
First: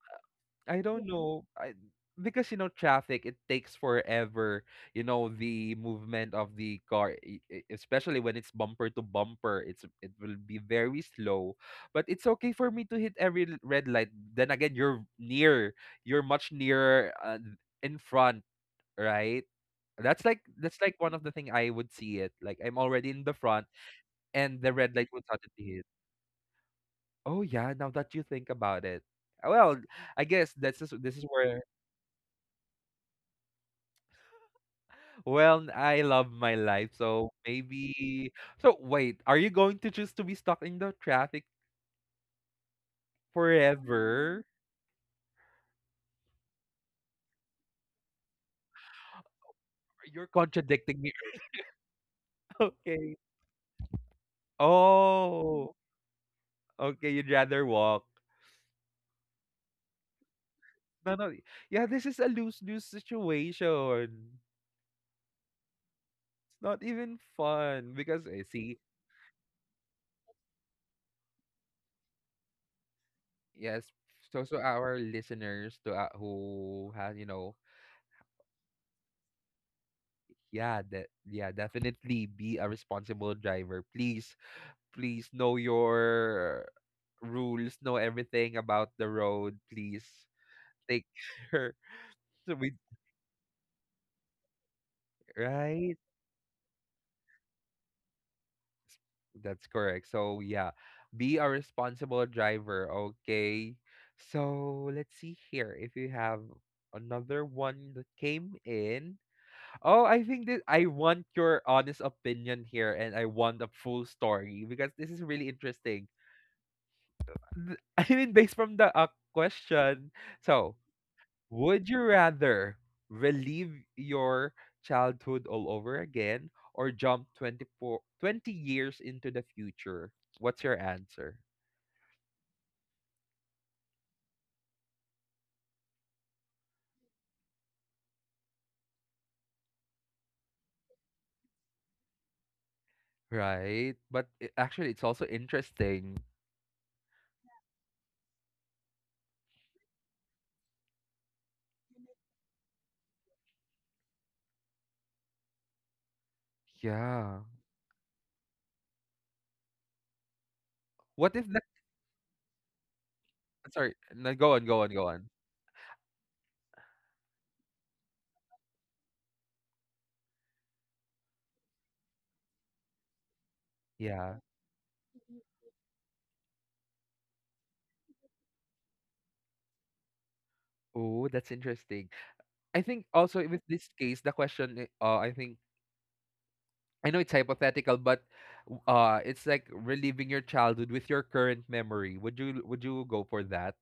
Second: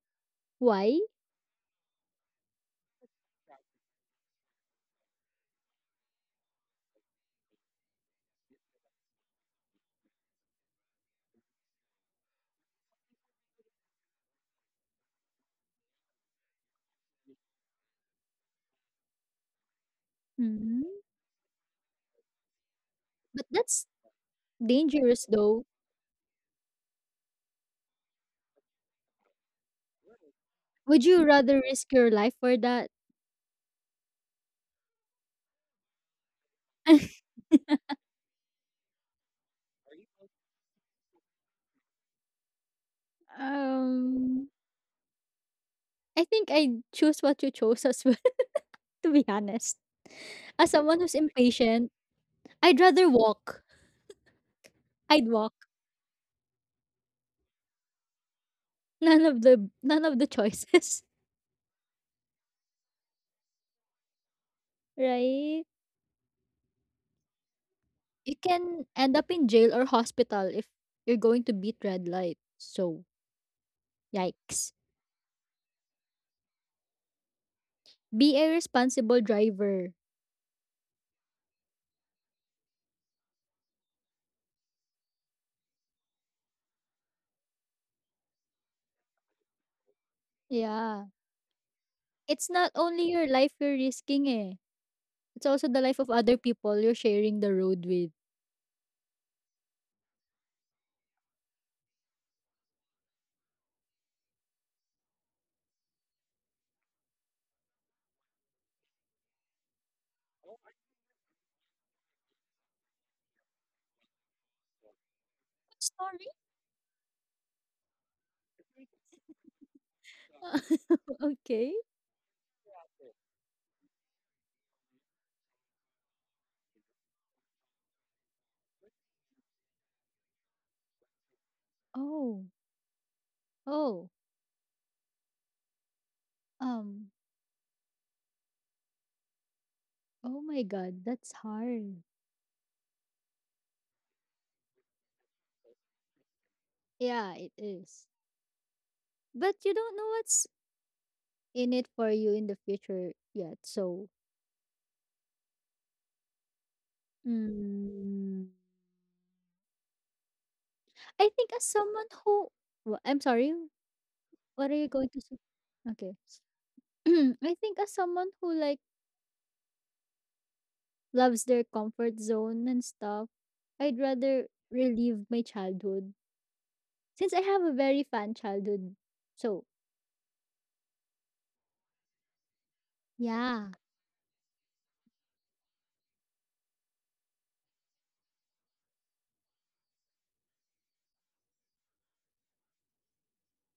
S1: I
S2: Why?
S1: don't, yeah, know. I Because you know, traffic, it takes forever. You know, the movement of the car, e- e- especially when it's bumper to bumper, it's it will be very slow, but it's okay for me to hit every l- red light. Then again, you're near, you're much nearer, uh, in front, right? That's like, that's
S2: Hmm.
S1: like one of the thing I would see it. Like, I'm already in the
S2: But
S1: front
S2: that's
S1: and the red light would
S2: dangerous though.
S1: suddenly hit. Oh yeah, now that you think about it. Well, I guess this is
S2: Would
S1: this is
S2: you
S1: where,
S2: rather risk your life for that?
S1: well, I love my life. So maybe, so wait, are you going to choose to be stuck in the traffic forever?
S2: um, I think I choose what you chose as well, to be honest.
S1: You're
S2: As someone
S1: contradicting me.
S2: who's impatient, I'd rather
S1: Okay.
S2: walk. I'd walk.
S1: Oh, okay, you'd rather walk.
S2: None of the none of the choices,
S1: No, no. Yeah, this is a lose-lose situation.
S2: right?
S1: It's not even fun because
S2: You
S1: I see,
S2: can end up in jail or hospital if you're going to beat red light. So,
S1: yes, so, so
S2: yikes.
S1: our listeners to, uh, who has, you know,
S2: Be a responsible driver.
S1: yeah, that, yeah, definitely be a responsible driver. Please, please know your rules, know everything about the road. Please take
S2: Yeah.
S1: care.
S2: It's
S1: So we,
S2: not only your life you're risking eh. It's also the
S1: right.
S2: life of other people you're sharing the road with.
S1: That's correct. So yeah, be a responsible driver. Okay. So let's see here if you have another one that came in. Oh, I think that I want your honest opinion here, and I want a full story because this is really interesting.
S2: Sorry?
S1: Th- I mean, based from the uh, question, so
S2: Okay.
S1: would you rather relive your childhood all over again, or jump twenty-four, twenty years into the future? What's your answer?
S2: Oh. Oh. Um. Oh my god, that's hard.
S1: Right, but it, actually, it's also interesting.
S2: Yeah, it is. But you don't know what's in it for you in the future yet. So
S1: Yeah.
S2: Mm. I
S1: What if
S2: think
S1: the,
S2: as someone who wha I'm sorry,
S1: sorry? No, go on,
S2: what are
S1: go on,
S2: you
S1: go
S2: going to
S1: on.
S2: say? Okay. I think as someone who like loves their comfort zone and stuff, I'd
S1: Yeah.
S2: rather relive my childhood since I have a very fun childhood. So,
S1: Oh, that's interesting. I think also with
S2: yeah,
S1: this case, the question, i- uh, I think I know it's hypothetical, but w- uh, it's like reliving your childhood with your current memory. Would you, would you go for that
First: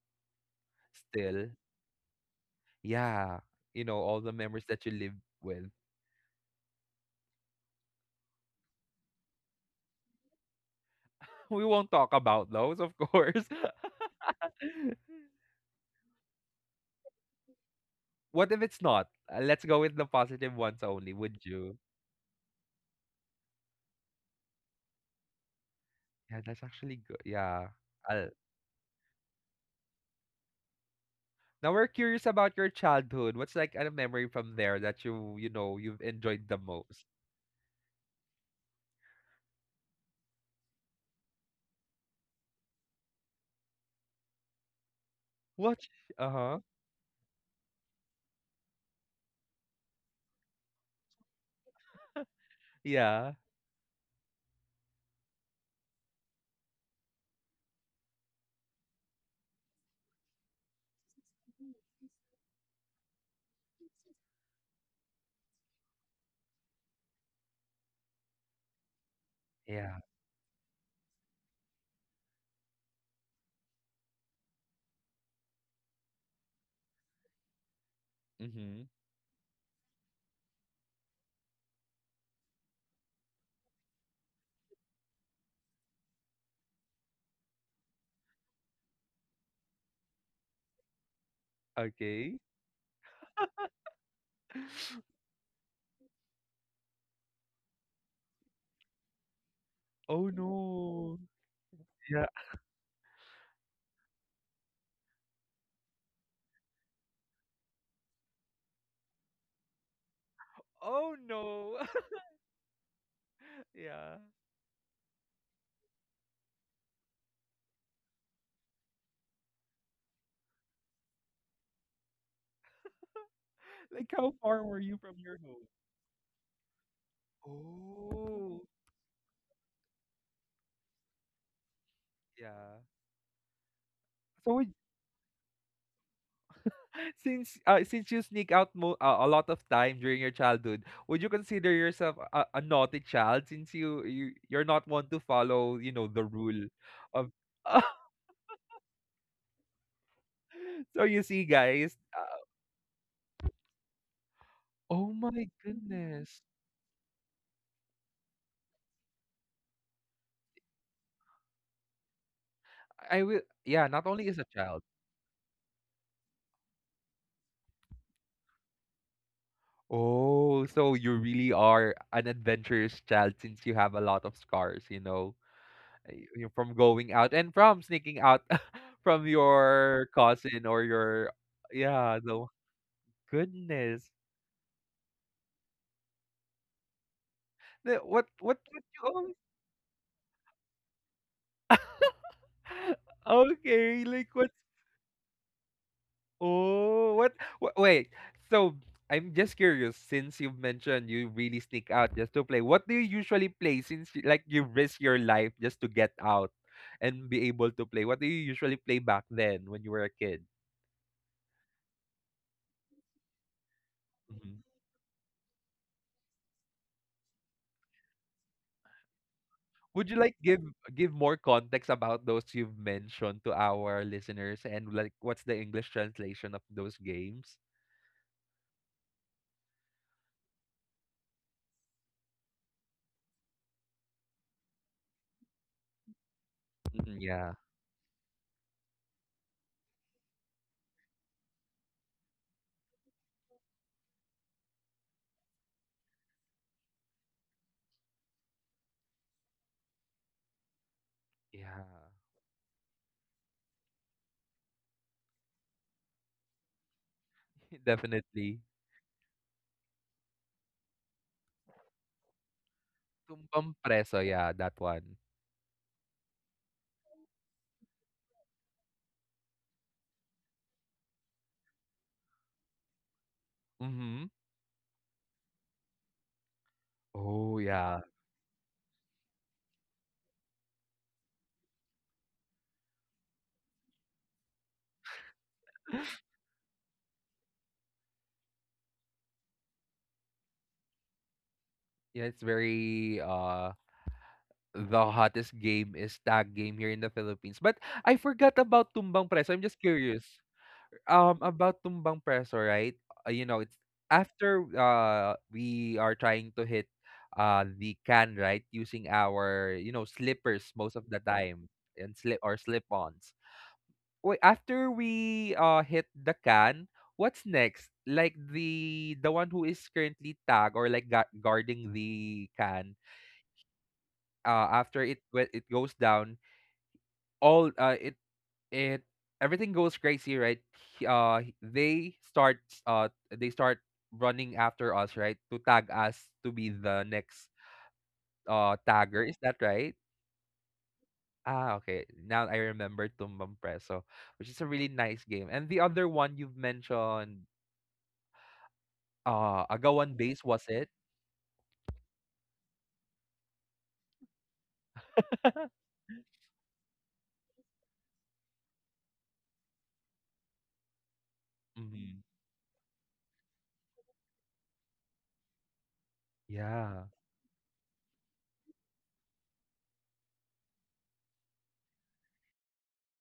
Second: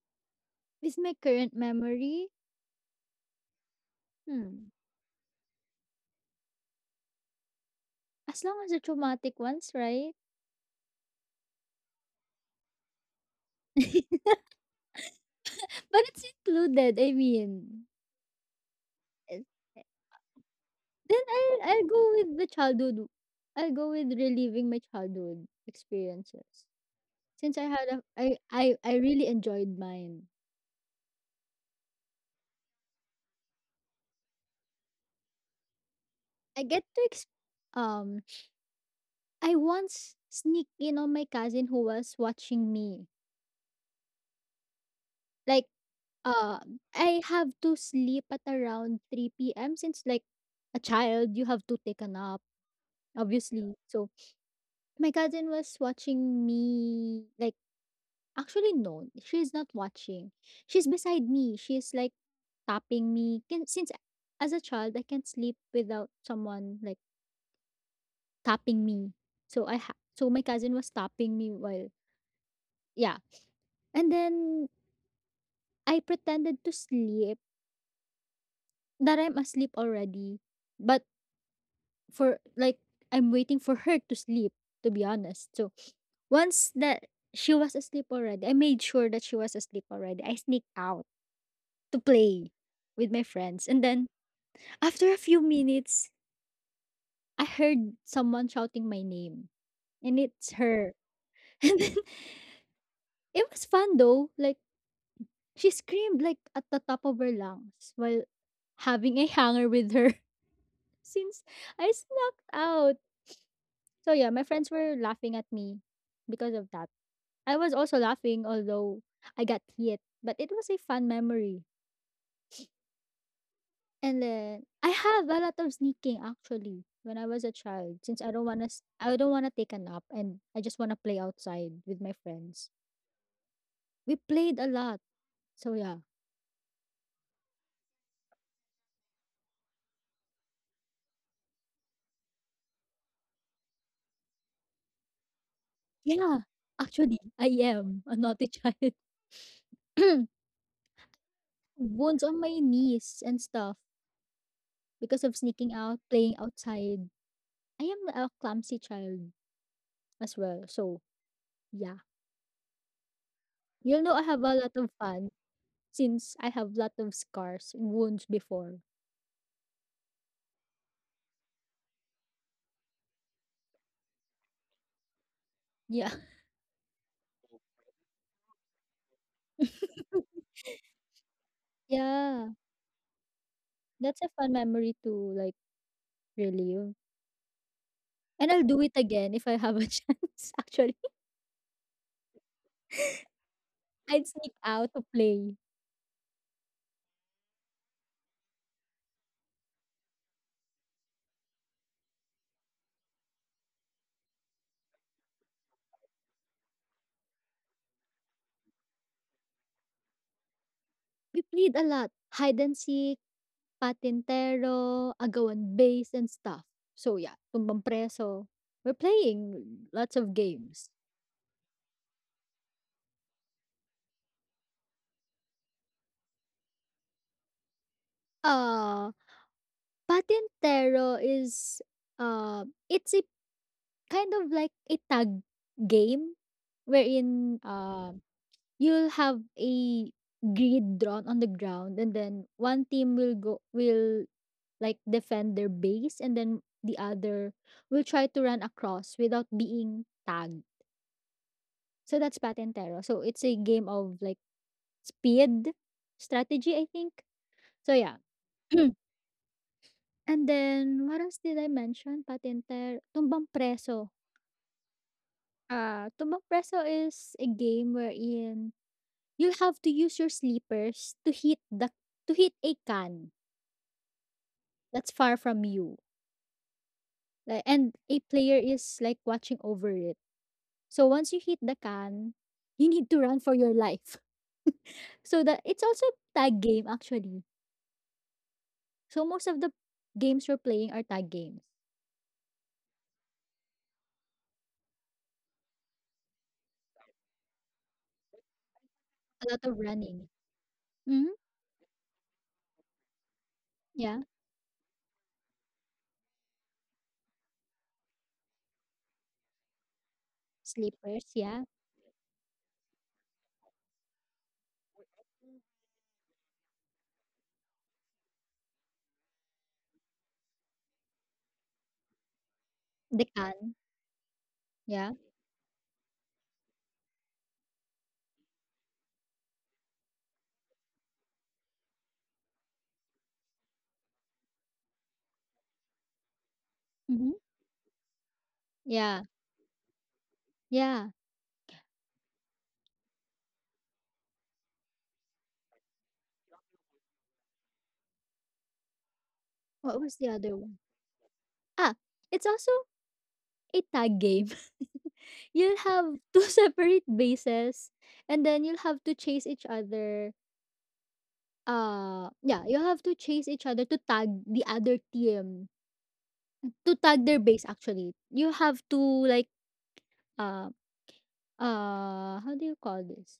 S2: with my
S1: still?
S2: current memory,
S1: Yeah, you know, all the memories
S2: hmm,
S1: that you live with.
S2: as long as the traumatic ones, right?
S1: We won't talk about those, of course.
S2: But it's included, I mean.
S1: What if it's not? Uh,
S2: eh,
S1: let's go with the positive ones only.
S2: Then
S1: Would
S2: I'll
S1: you?
S2: I'll go with the childhood. I'll go with reliving my childhood
S1: Yeah, that's
S2: experiences.
S1: actually good.
S2: Since I
S1: Yeah.
S2: had a
S1: I'll-
S2: I I I really enjoyed mine.
S1: Now we're curious about your childhood. What's like a memory from there that you you know, you've enjoyed the
S2: I get to
S1: most?
S2: ex- um I once sneak in on my cousin who was watching me. Like
S1: What?
S2: uh
S1: Uh-huh.
S2: I have to sleep at around three p m since, like a child, you have to take a nap
S1: Yeah.
S2: obviously. So my cousin was watching me, like actually, no. She is not watching. She's beside me. She's like tapping me. Can, since as a child, I can't sleep without someone like tapping me. So I ha-
S1: Yeah.
S2: so my cousin was tapping me while yeah. And then I pretended to sleep,
S1: Mhm.
S2: that I'm asleep already, but for like, I'm waiting for her to sleep. To be honest, so once that she was asleep already, I made sure that she was asleep already. I sneaked out to
S1: Okay.
S2: play with my friends, and then after a few minutes, I heard someone shouting my name, and
S1: Oh,
S2: it's her.
S1: no.
S2: And then,
S1: Yeah.
S2: it was fun though. Like, she screamed like at the top of her lungs while having a hanger with her
S1: Oh,
S2: since
S1: no.
S2: I snuck out. So
S1: Yeah.
S2: yeah, my friends were laughing at me because of that. I was also laughing although I got hit, but it was a fun memory.
S1: Like,
S2: And
S1: how
S2: then
S1: far were
S2: I
S1: you
S2: have
S1: from
S2: a
S1: your
S2: lot of
S1: home?
S2: sneaking actually when I was a child since I don't wanna
S1: Oh,
S2: s- I don't wanna take a nap and I just wanna play outside with my friends.
S1: yeah.
S2: We played a
S1: So would,
S2: lot. So yeah.
S1: since, uh, since you sneak out mo uh, a lot of time during your childhood, would you consider yourself a a naughty child, since you you you're not one to follow, you know, the
S2: Yeah.
S1: rule
S2: Actually,
S1: of,
S2: I am a naughty child.
S1: so you see, guys,
S2: Wounds on
S1: uh,
S2: my knees and stuff because
S1: oh
S2: of
S1: my
S2: sneaking out, playing
S1: goodness.
S2: outside. I am a clumsy child as well. So yeah.
S1: I will,
S2: You'll
S1: yeah,
S2: know
S1: not
S2: I have
S1: only
S2: a
S1: as a
S2: lot of
S1: child.
S2: fun since I have a lot of scars and wounds before.
S1: Oh, so you really are an adventurous child, since you have a lot of scars, you know,
S2: Yeah.
S1: eh, you know, from going out and from sneaking out from your cousin or your, yeah,
S2: Yeah.
S1: the goodness.
S2: That's a fun memory to, like, relive,
S1: The- What,
S2: and I'll
S1: what
S2: do it
S1: would you
S2: again if
S1: always
S2: I have a chance, actually.
S1: okay,
S2: I'd
S1: like
S2: sneak
S1: what,
S2: out to play.
S1: oh, what? wha- Wait. So I'm just curious, since you've mentioned you really sneak out just to play, what do you usually play, since you, like, you risk your life just to get out and be able to play? What do you usually play back then when you were a kid?
S2: We played a lot, hide and seek,
S1: Mhm.
S2: patintero, agawan base, and stuff. So, yeah, tumbang preso. We're playing lots
S1: Would you
S2: of
S1: like give
S2: games.
S1: give more context about those you've mentioned to our listeners, and like what's the English translation of those games?
S2: Uh, patintero is, uh, it's a kind of like a tag game
S1: Mhm.
S2: wherein,
S1: Yeah.
S2: um you'll have a grid drawn on the ground and then one team will go will like defend their base and then the other will try to run across without being tagged.
S1: Yeah.
S2: So that's Patentero. So it's a game of like speed, strategy, I think. So yeah.
S1: Definitely.
S2: And then what else did I mention? Patenter Tumbang
S1: Tumbang
S2: Preso.
S1: preso, yeah, that one.
S2: Uh, Tumbang Preso is a game wherein you'll have to use your sleepers to hit the to hit a can
S1: Mm-hmm.
S2: that's far from you. Like,
S1: Oh
S2: and a
S1: yeah.
S2: player is like watching over it. So once you hit the can, you need to run for your life. So that, it's also tag game actually. So most of the games we're playing are tag games.
S1: Yeah, it's very uh the hottest game is tag game here in the Philippines. But I forgot about tumbang
S2: A lot
S1: preso.
S2: of
S1: I'm just
S2: running.
S1: curious.
S2: Mm-hmm.
S1: Um, about tumbang preso, right? Uh, you know, it's
S2: Yeah.
S1: after uh we are trying to hit uh the can, right? Using our, you know, slippers most of
S2: Sleepers.
S1: the
S2: Yeah.
S1: time, and slip, or slip-ons. Wait, after we uh hit the can, what's next? Like, the the one who is currently tag, or like gu- guarding the can,
S2: The can.
S1: uh,
S2: Yeah.
S1: after it, when it goes down, all uh, it it everything goes crazy, right? He- Uh, he- they start, uh they start running after us, right? To tag us, to be the
S2: Mm-hmm.
S1: next uh
S2: Yeah.
S1: tagger. Is that right?
S2: Yeah.
S1: Ah, okay. Now I remember Tumbang Preso, which is a really nice game. And the other one you've mentioned, uh,
S2: What was the
S1: Agawan
S2: other
S1: Base,
S2: one?
S1: was it?
S2: Ah, it's also a tag game. You'll have two separate bases and then you'll have to chase each other. Uh,
S1: Hmm.
S2: yeah, you have to chase each other to tag the other team, to
S1: Yeah.
S2: tag their base actually. You have to like uh uh how do you call this?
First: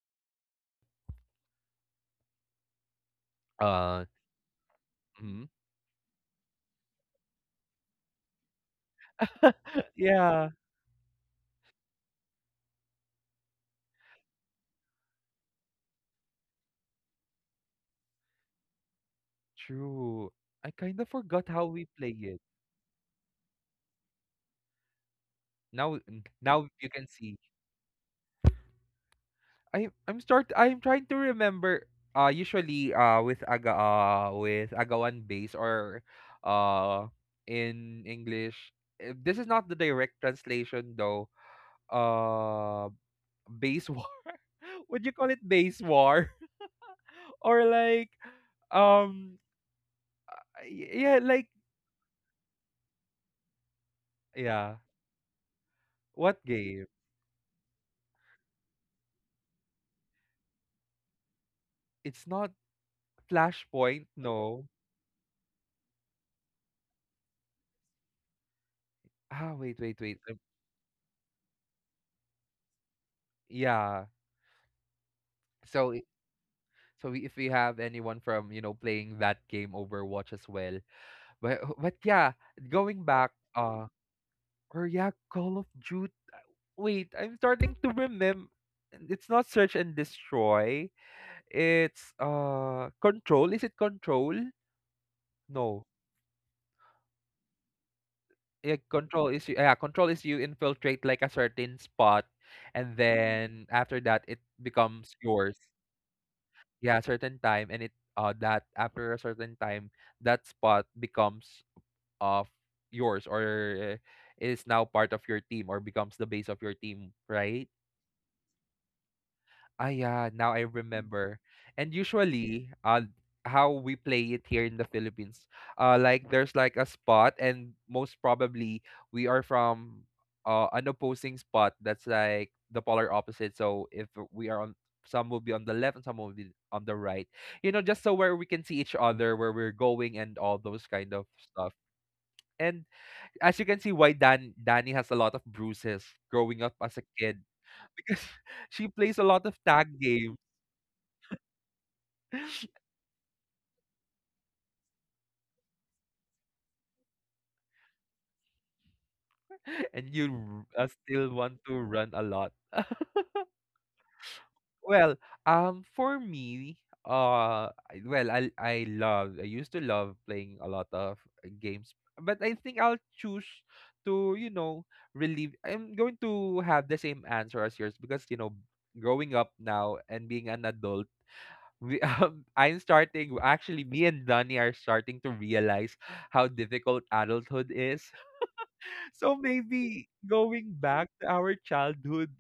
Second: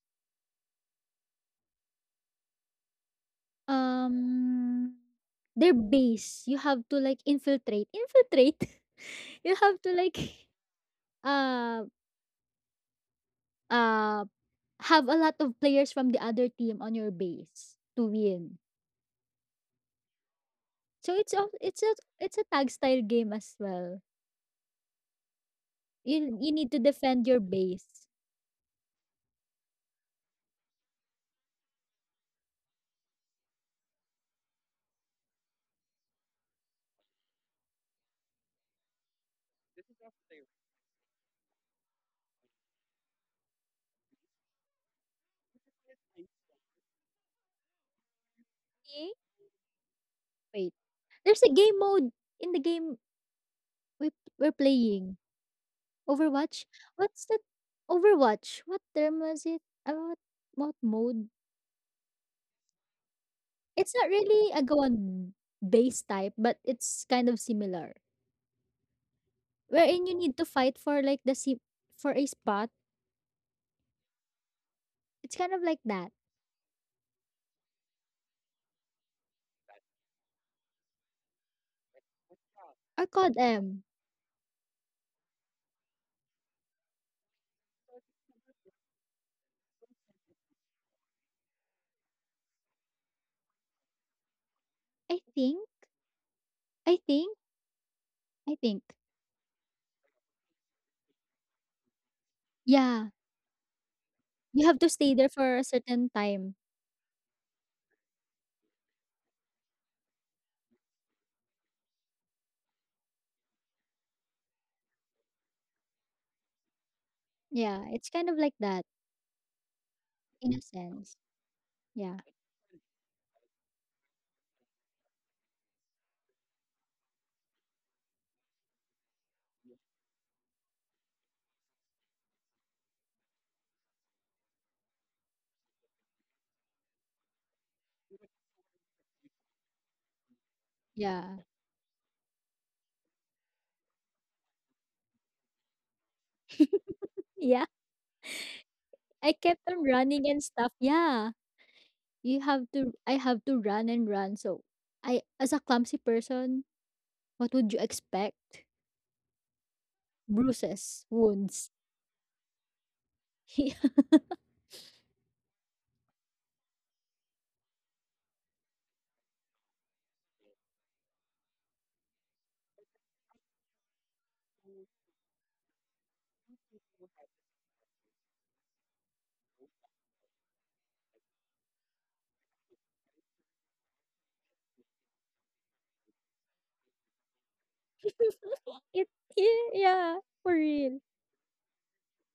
S1: Uh.
S2: Um
S1: Mhm.
S2: their base. You have to like infiltrate. Infiltrate. You have to like
S1: Yeah.
S2: uh uh have a lot of players from the other team on your base to win.
S1: True. I kind of
S2: So it's a
S1: forgot how
S2: it's
S1: we
S2: a
S1: play
S2: it's
S1: it.
S2: a tag style game as well.
S1: Now,
S2: You you
S1: now
S2: need to
S1: you can
S2: defend
S1: see.
S2: your base.
S1: I I'm start I'm trying to remember, uh usually uh with aga uh with agawan base, or uh in English, eh, this is not the direct translation though. Uh Base war. Would you call it base war? Or like,
S2: Okay?
S1: um
S2: Wait.
S1: y- yeah,
S2: There's
S1: like,
S2: a game mode in the game we we're
S1: yeah.
S2: playing.
S1: What
S2: Overwatch?
S1: game?
S2: What's that? Overwatch? What term was it? Uh, what, what mode?
S1: It's not
S2: It's
S1: Flashpoint,
S2: not really
S1: no.
S2: a go on base type, but it's kind of similar.
S1: Ah, wait, wait,
S2: Wherein
S1: wait.
S2: you
S1: Um,
S2: need to fight for like the si- for a spot.
S1: yeah.
S2: It's kind of like
S1: So
S2: that.
S1: So we, if we have anyone from, you know, playing that game Overwatch as well. But but yeah, going
S2: Or
S1: back,
S2: COD
S1: uh
S2: M.
S1: or yeah, Call of Duty. Wait, I'm starting to remember, it's not search and destroy. It's uh control. Is it control?
S2: I think.
S1: No.
S2: I think. I
S1: Yeah,
S2: think.
S1: control is you yeah, control is you infiltrate like a certain spot, and
S2: Yeah.
S1: then after that it
S2: You have to
S1: becomes
S2: stay there
S1: yours.
S2: for a certain time.
S1: Yeah, certain time, and it uh that after a certain time that spot becomes of yours, or is now part of your team, or becomes the base of your team, right?
S2: Yeah. It's kind of like that
S1: Ah, yeah, now
S2: in a
S1: I
S2: sense.
S1: remember. And
S2: Yeah.
S1: usually, uh, how we play it here in the Philippines, uh, like there's like a spot, and most probably we are from uh, an opposing spot that's like the polar opposite. So if we are on, some will be on the left and some will be on the right. You know, just so where we can see each other, where we're going, and all those kind of
S2: Yeah.
S1: stuff. And as you can see, why Dan Danny has a lot of bruises growing up as a kid,
S2: Yeah.
S1: because she plays a
S2: I
S1: lot of
S2: kept on
S1: tag
S2: running
S1: games.
S2: and stuff. Yeah, you have to. I have to run and run. So, I as a clumsy person, what would you expect?
S1: And you r- uh,
S2: Bruises,
S1: still want
S2: wounds.
S1: to run a lot. Well, um for me, uh I- well I I love I used to love playing a lot of uh, games, but I think I'll choose to, you know, relieve I'm going to have the same answer as yours, because you know growing up now and being an adult, we, um, I'm starting. Actually, me and Donnie are starting to realize how difficult adulthood is.
S2: Yeah, it,
S1: So
S2: yeah,
S1: maybe
S2: yeah, for
S1: going
S2: real.
S1: back to our childhood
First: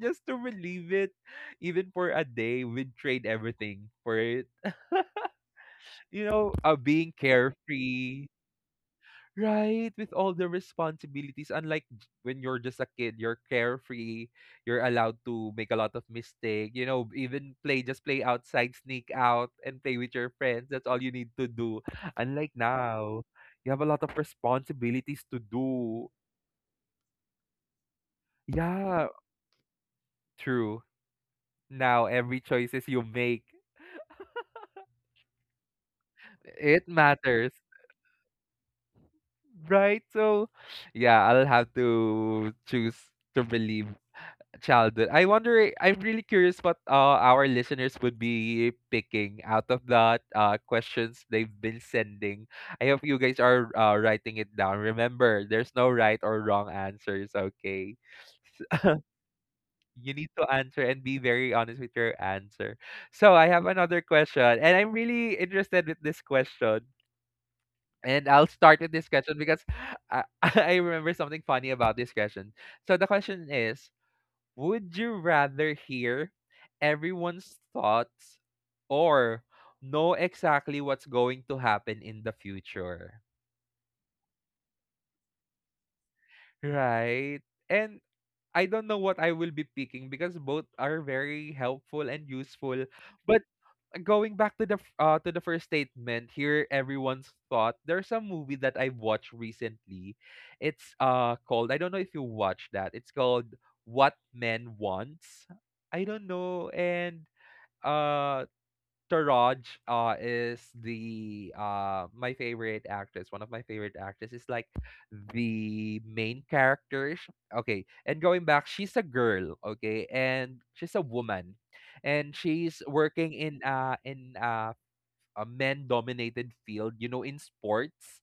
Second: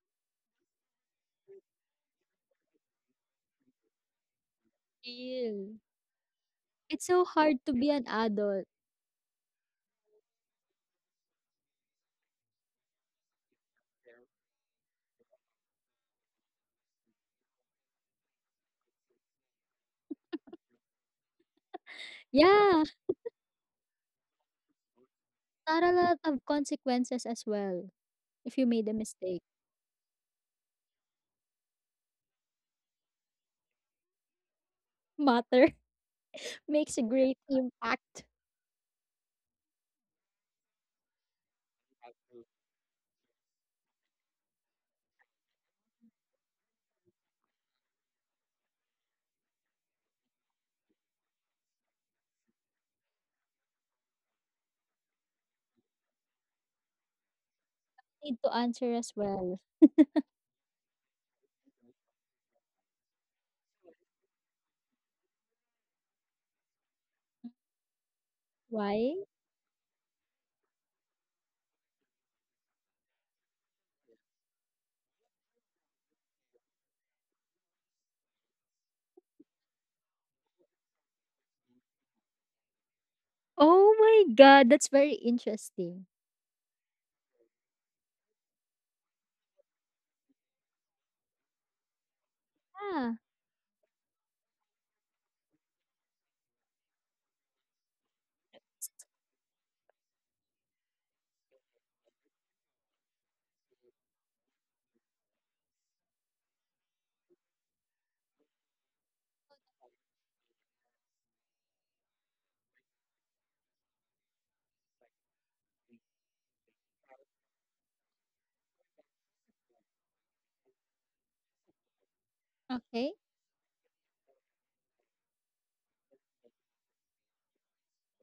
S1: just to relieve it, even for a day, we'd trade everything for it.
S2: Real.
S1: You know, uh,
S2: It's
S1: being
S2: so hard to be an
S1: carefree,
S2: adult.
S1: right, with all the responsibilities, unlike j- when you're just a kid, you're carefree, you're allowed to make a lot of mistake, you know, even play, just play outside, sneak out, and play with your friends. That's all you need to do. Unlike
S2: Yeah,
S1: now, you have a lot of responsibilities to
S2: not a
S1: do.
S2: lot of consequences as well. If you made a
S1: Yeah,
S2: mistake,
S1: true. Now, every choices you make,
S2: matter
S1: it
S2: makes a great
S1: matters,
S2: impact.
S1: right? So, yeah, I'll have to choose to believe childhood. I wonder. I'm really curious what, uh, our listeners would be picking out of that, uh, questions they've been sending. I hope you guys are, uh, writing it down. Remember, there's no right or wrong answers. Okay,
S2: Need to answer as well.
S1: you need to answer and be very honest with your answer. So I have another question, and I'm really interested with this question. And I'll start with this
S2: Why?
S1: question because I, I remember something funny about this question. So the question is: would you rather hear everyone's thoughts, or know exactly what's going to happen in the future?
S2: Oh my God, that's very interesting.
S1: Right? And I don't know what I will be picking, because both are very helpful and useful.
S2: Ah,
S1: But going back to the f- uh, to the first statement, hear everyone's thought. There's a movie that I watched recently. It's uh called, I don't know if you watched that, it's called What Men Wants. I don't know, and uh Taraj uh is the, uh my favorite actress, one of my favorite actresses, is like the main characters. Okay, and going back, she's a girl, okay, and she's a woman. And she's
S2: okay.
S1: working in uh in a a men dominated field, you know, in sports.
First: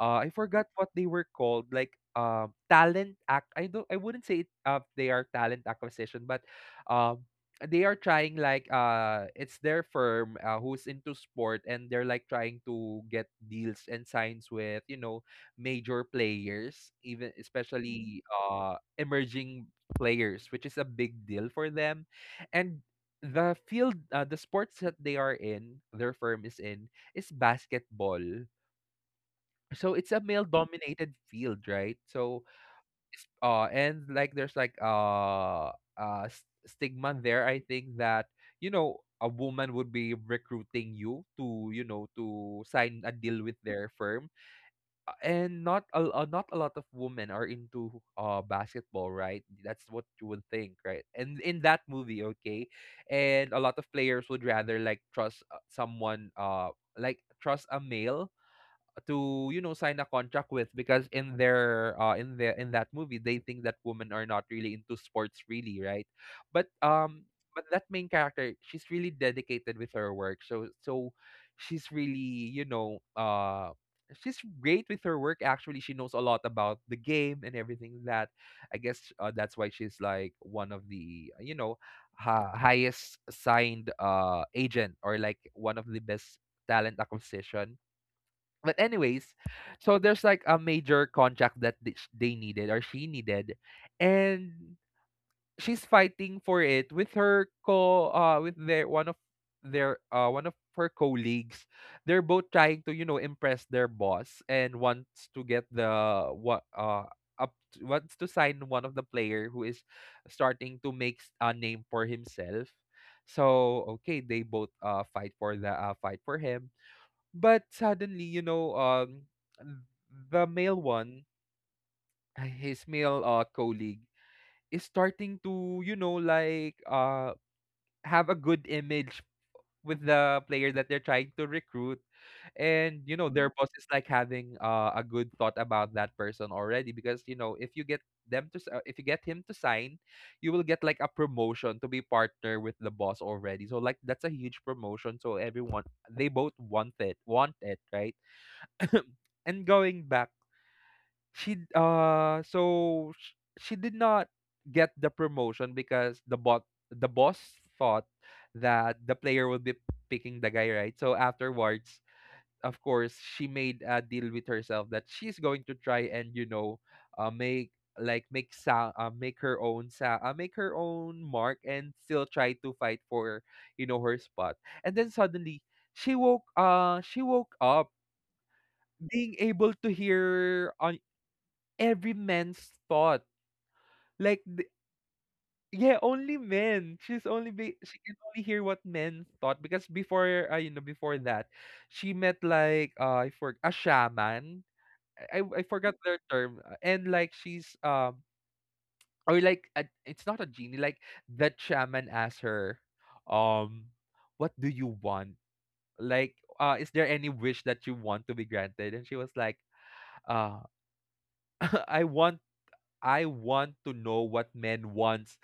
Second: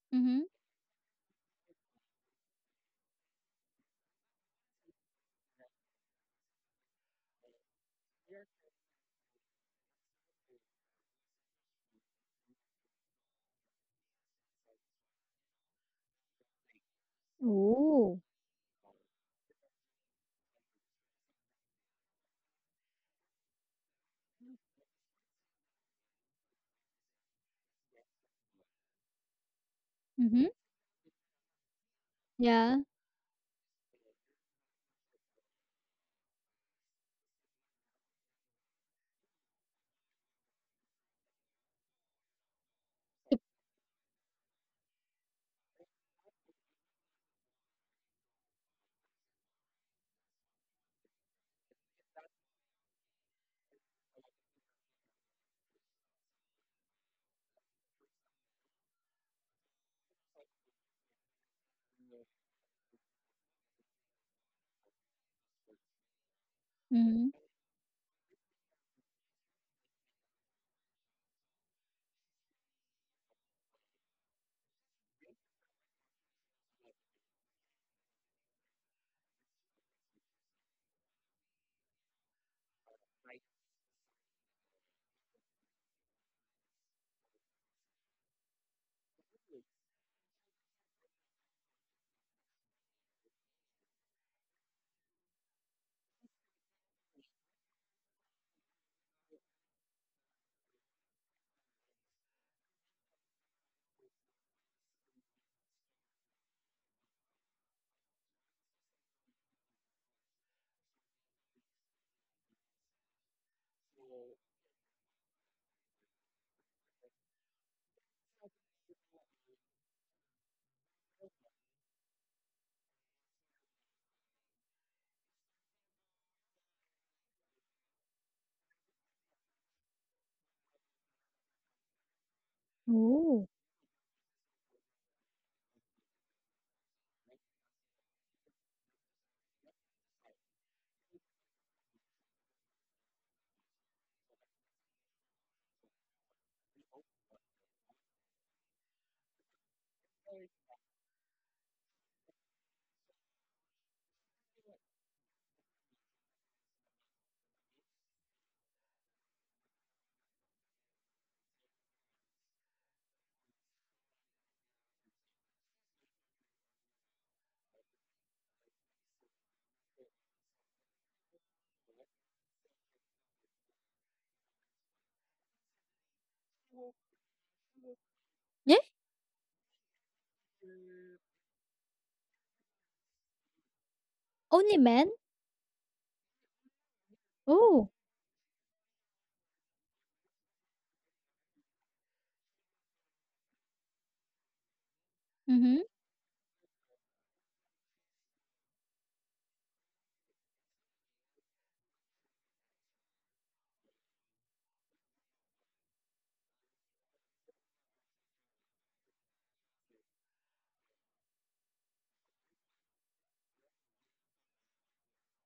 S1: Uh, I
S2: Mhm.
S1: forgot what they were called, like, um talent act. I don't. I wouldn't say it, uh, they are talent acquisition, but um, they are trying, like, uh, it's their firm, uh, who's into sport, and they're like trying to get deals and signs with, you know major players, even
S2: Oh.
S1: especially uh emerging players, which is a big deal for them. And the field, uh, the sports that they are in, their firm is in is basketball, so it's a male
S2: Mhm.
S1: dominated field, right? So
S2: Yeah.
S1: it's- uh and like there's like uh uh s- stigma there, I think, that, you know a woman would be recruiting you to, you know to sign a deal with their firm, uh, and not a, uh, not a lot of women are into uh basketball, right? That's what you would think, right? And in that movie, okay, and a lot of players would rather like trust, uh, someone, uh like trust a male to, you know sign a contract with, because in their, uh in the in that movie, they think that women are not really into sports, really, right? But um
S2: Mhm.
S1: but that main character, she's really dedicated with her work, so so she's really, you know uh she's great with her work. Actually, she knows a lot about the game and everything, that I guess, uh, that's why she's like one of the, you know ha- highest signed uh agent, or like one of the best talent acquisition. But anyways, so there's like a major contract that th- sh- they needed, or she needed, and she's fighting for it with her co uh with their one of their uh one of her colleagues. They're both trying to, you know impress their boss and wants to get the what uh up to, wants to sign one of the player who is starting to make s- a name for himself. So okay, they both uh fight for the, uh, fight for him, but suddenly, you know, um, the male one, his male, uh, colleague, is starting to, you know, like, uh, have a good image with the player that they're trying to recruit. And, you know, their
S2: Oh.
S1: boss is like having, uh, a good thought about that person already, because, you know, if you get them to s- uh, if you get him to sign, you will get like a promotion to be partner with the boss already. So like, that's a huge promotion, so everyone, they both want it, want it, right? And going back, she d- uh so sh- she did not get the promotion, because the bot the boss thought that the player would be picking the guy, right. So afterwards, of course, she made a deal with herself that she's going to try and, you know uh, make like make sound uh, make her own sa- uh, make her own mark and still try to fight for, you know her spot. And then suddenly, she woke uh she woke up
S2: Yeah?
S1: being able to hear on every man's thought. Like the
S2: Only men?
S1: yeah, only men. She's only be
S2: Oh.
S1: she can only hear what men thought, because before, uh, you know before that, she met like uh I for a shaman. I I I
S2: Mhm.
S1: forgot their term, uh, and like she's, um or like a, it's not a genie, like that shaman asked her, um what do you want, like, uh is there any wish that you want to be granted? And she was like, uh I want I want to know what men wants,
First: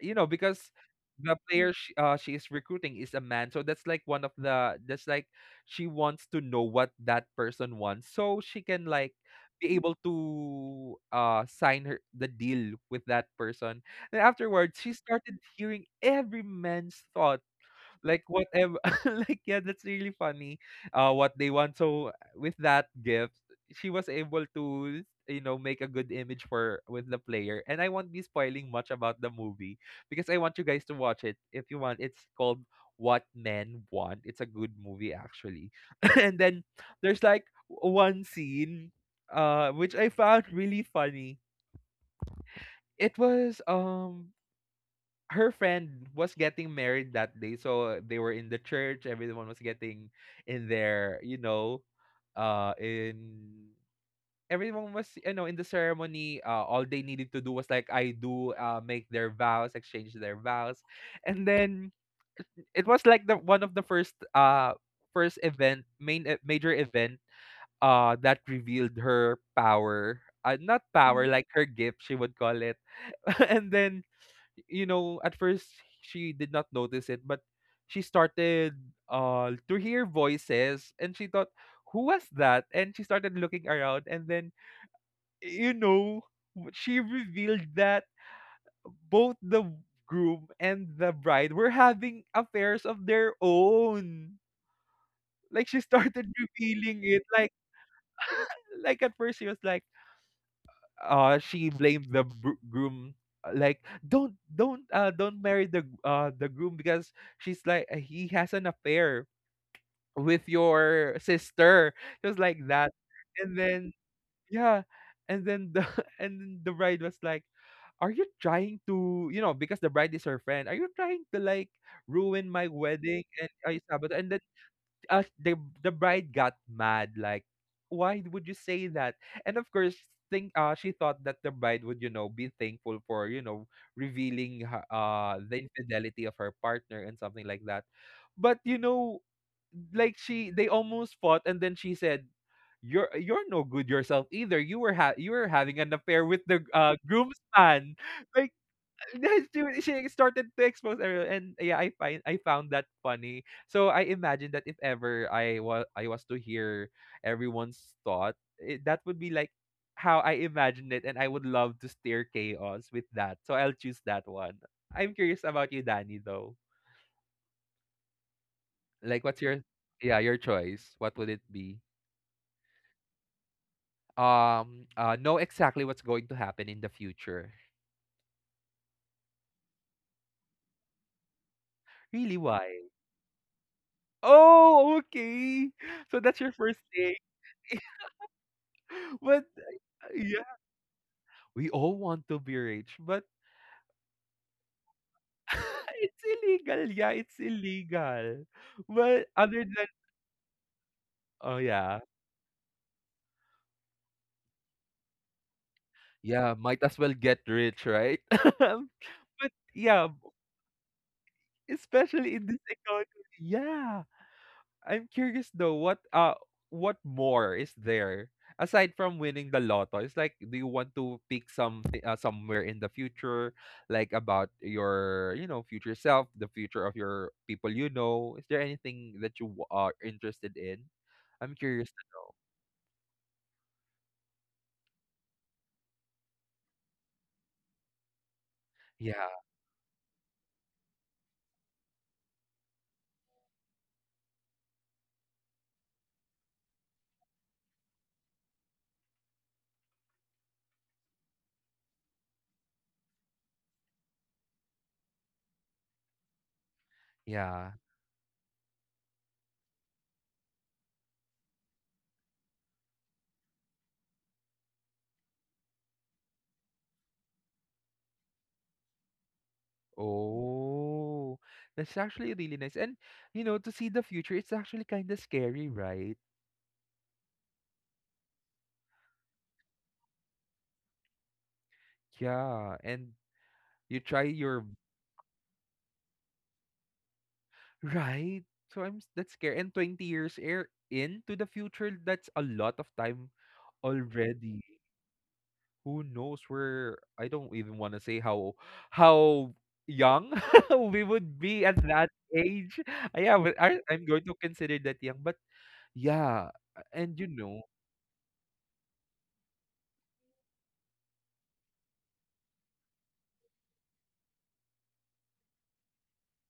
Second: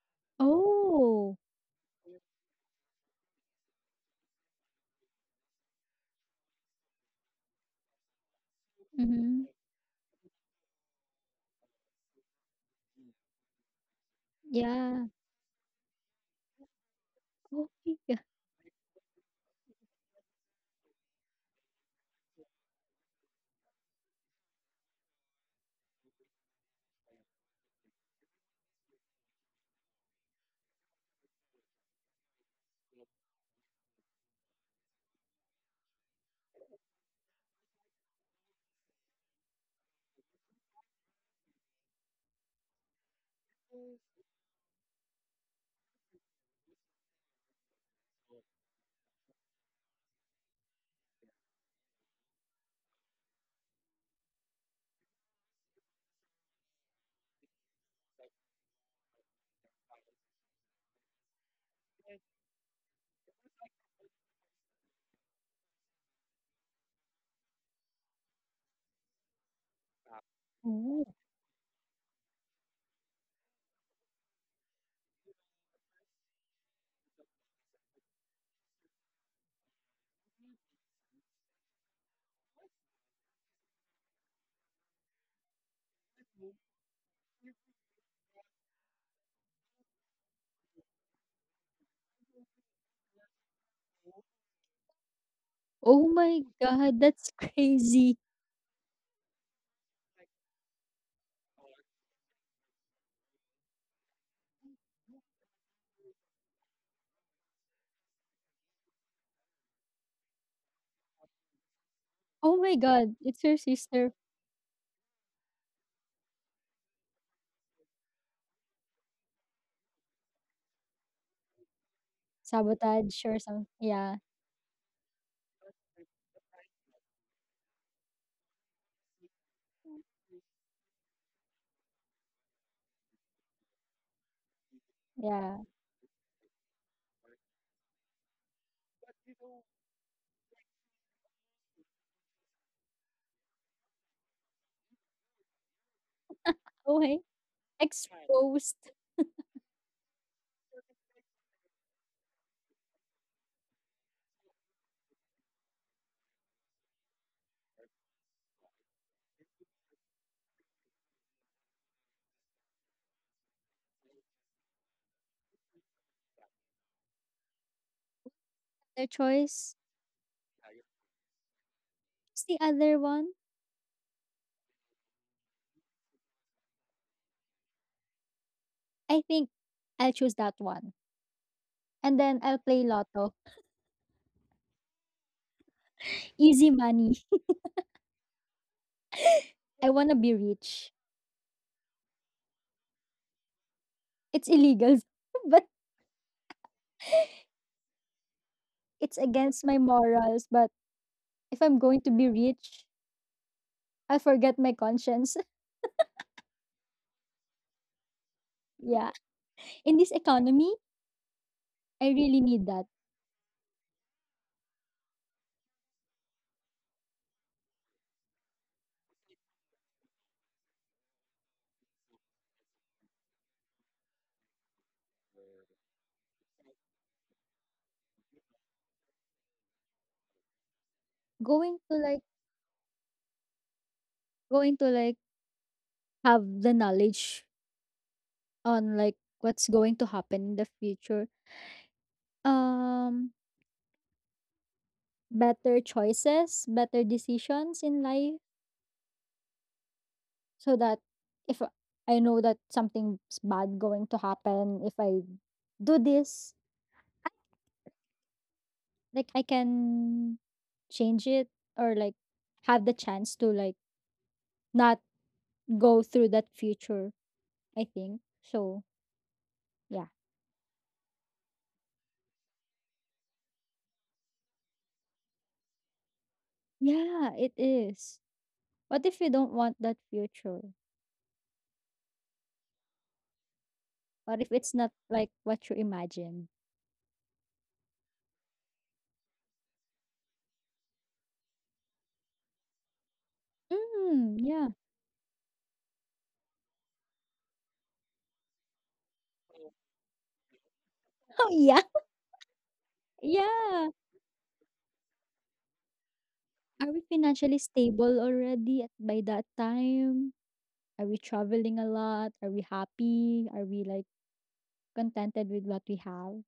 S1: you know, because the
S2: Oh.
S1: player she, uh, she is recruiting is a man, so that's like one of the that's like, she wants to know what that person wants, so she can like
S2: Mhm.
S1: be able to uh sign her the deal with that person. Then afterwards, she
S2: Yeah.
S1: started hearing every man's thought,
S2: Oh my god.
S1: like whatever, like yeah, that's really funny, uh what they want. So, uh, with that gift, she was able to, you know make a good image for with the player, and I won't be spoiling much about the movie because I want you guys to watch it if you want. It's called What Men Want, it's a good movie actually. And then, there's like one scene, uh which I found really funny. It was, um her friend was getting married that day, so they were in the church, everyone was getting in their, you know uh in everyone was, you know in the ceremony, uh, all they needed to do was like, "I do," uh, make their vows exchange their vows. And then, it was like the one of the first uh first event, main, e- major event, uh that revealed her power, uh, not
S2: Oh.
S1: power. Mm. Like her gift, she would call it. And then, you know, at first she did not notice it, but she started uh to hear voices, and she thought, who was that? And she started looking around, and then, you know, w- she revealed that both the groom and the bride were having affairs of their own. Like she
S2: Oh
S1: started
S2: my god,
S1: revealing it
S2: that's
S1: like
S2: crazy.
S1: like at first she was like uh she blamed the br- groom, uh, like don't don't uh don't marry the g- uh the groom because she's like, uh, he has an affair with your sister, just
S2: Oh
S1: like
S2: my
S1: that.
S2: god, it's
S1: And
S2: your
S1: then
S2: sister.
S1: yeah, and then the and then the bride was like, are you trying to you know because the bride is her friend, are you trying to like ruin my
S2: Sabotage
S1: wedding
S2: or
S1: and
S2: some,
S1: I
S2: yeah,
S1: sabotage? And then, uh, the the bride got mad like, why would you say that? And of course think uh she thought that the bride would you know be thankful for you know revealing her, uh
S2: yeah.
S1: the infidelity of her partner and something like that. But you know, like she they almost fought and then she said, you're you're no good yourself either, you were ha- you were having an affair with the uh
S2: Okay.
S1: groomsman. Like
S2: Exposed
S1: yes, she wa- she started to expose everyone, and yeah, I find I found that funny. So I imagine that if ever I was I was to hear everyone's thought, it, that would be like how I imagined it, and I would love to steer chaos with that. So I'll choose that one. I'm curious about you, Danny, though.
S2: their
S1: Like, what's your
S2: choice.
S1: yeah your choice? What would it be?
S2: What's the other one?
S1: Um, uh, know exactly what's going to happen in the future.
S2: I think I'll choose that one. And
S1: Really,
S2: then I'll play
S1: why?
S2: lotto.
S1: Oh, okay. So that's your
S2: Easy
S1: first thing.
S2: money.
S1: But
S2: I wanna be
S1: yeah.
S2: rich.
S1: We all want to be rich, but
S2: It's illegal, but
S1: it's illegal. Yeah, it's illegal.
S2: it's
S1: But other
S2: against my
S1: than
S2: morals. But
S1: oh
S2: if I'm
S1: yeah,
S2: going to be rich, I'll forget my conscience.
S1: yeah, might as well get rich, right? But
S2: Yeah. In
S1: yeah,
S2: this economy, I
S1: especially
S2: really
S1: in this
S2: need that.
S1: economy, yeah. I'm curious though, what uh what more is there aside from winning the lotto? It's like, do you want to pick something, uh, somewhere in the future, like about your, you know, future self, the future of your people, you know? Is there anything that you w- are interested in? I'm
S2: Going
S1: curious
S2: to
S1: to
S2: like
S1: know.
S2: going to like have the knowledge on like
S1: Yeah,
S2: what's going to happen in the future. Um better choices, better decisions in life so that if I know that something's bad going to happen if I do this,
S1: yeah.
S2: like I can change it or like have the chance to like not go through that future, I think. So, yeah.
S1: Oh, that's actually really nice. And you know, to see the future, it's actually kind of scary, right?
S2: Yeah, it is. What if you don't want that future?
S1: Yeah, and you try
S2: What if
S1: your
S2: it's not like what you imagined?
S1: right? So I'm s- that's scary. And twenty years air into the future, that's a lot of time
S2: Mm,
S1: already.
S2: yeah.
S1: Who knows where I don't even want to say how how young we would
S2: Oh
S1: be at
S2: yeah.
S1: that age. Uh, Yeah, but I,
S2: Yeah.
S1: I'm going to consider that young, but yeah, uh,
S2: Are we
S1: and you
S2: financially
S1: know,
S2: stable already at, by that time? Are we traveling a lot? Are we happy? Are we like contented with what we have?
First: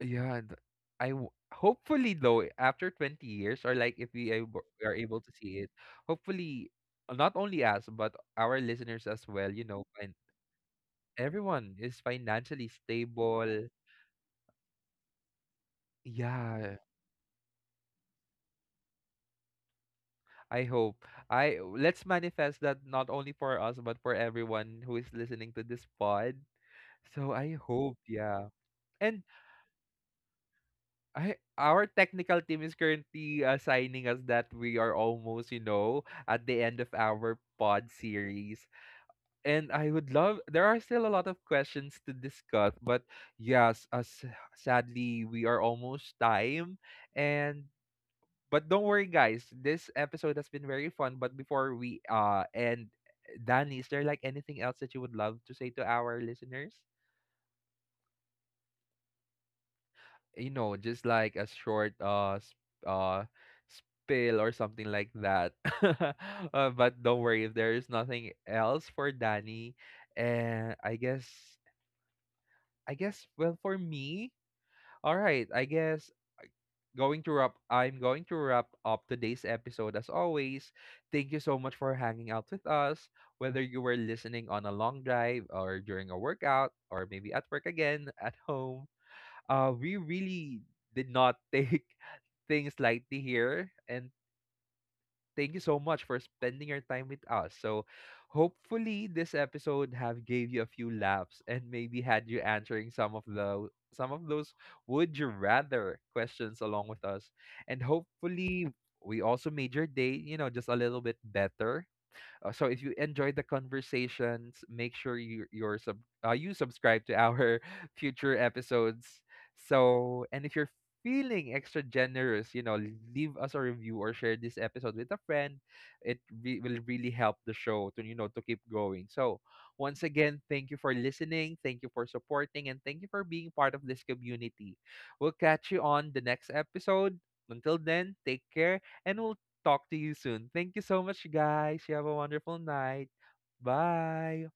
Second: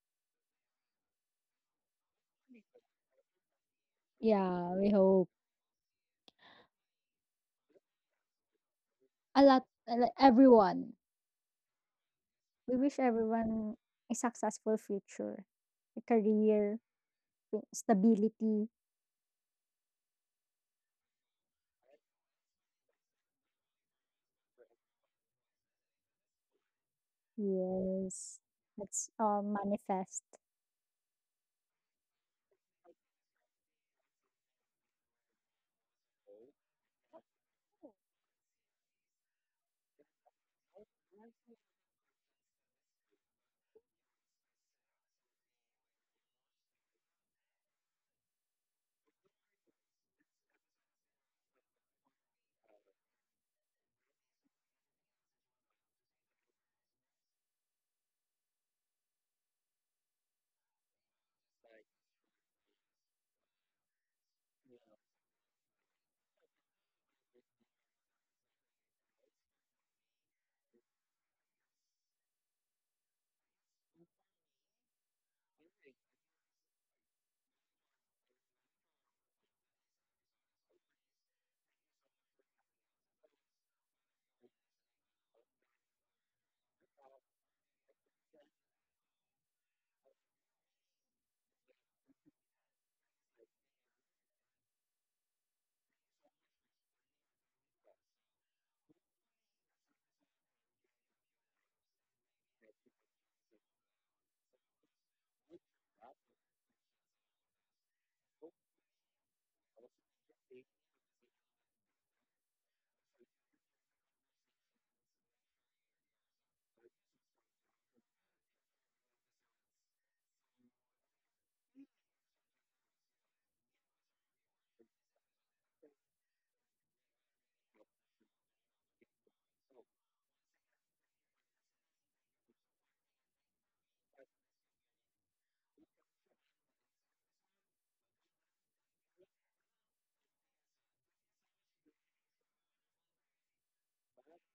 S1: yeah, and I w- hopefully though after twenty years or like if we ab-
S2: Yeah,
S1: we
S2: we
S1: are able
S2: hope.
S1: to see it, hopefully, uh, not only us but our listeners as
S2: A
S1: well,
S2: lot,
S1: you know,
S2: like everyone.
S1: everyone is financially
S2: We wish
S1: stable.
S2: everyone a successful future, a
S1: Yeah,
S2: career, stability.
S1: I hope. I Let's manifest that not only for us but for everyone who is listening to this pod. So I hope,
S2: Yes,
S1: yeah.
S2: let's
S1: And
S2: all manifest.
S1: I our technical team is currently assigning us that we are almost, you know, at the end of our pod series. And I would love there are still a lot of questions to discuss, but yes, as sadly we are almost time and but don't worry, guys. This episode has been very fun. But before we uh end, Danny, is there like anything else that you would love to say to our listeners? You know, just like a short uh s- uh spill or something like that. Uh, but don't worry if there is nothing else for Danny. And I guess I guess well for me. All right, I guess going to wrap I'm going to wrap up today's episode as always. Thank you so much for hanging out with us. Whether you were listening on a long drive or during a workout or maybe at work again at home, uh we really did not take things lightly here and thank you so much for spending your time with us. So, hopefully this episode have gave you a few laughs and maybe had you answering some of the some of those would you rather questions along with us. And hopefully we also made your day, you know, just a little bit better, uh, so if you enjoyed the conversations, make sure you you're sub uh, you subscribe to our future episodes. So and if you're feeling extra generous, you know, leave us a review or share this episode with a friend. It re- will really help the show to you know to keep going. So once again, thank you for listening, thank you for supporting, and thank you for being part of this community. We'll catch you on the next episode. Until then, take care and we'll talk to you soon. Thank you so much, guys. You have a wonderful night. Bye.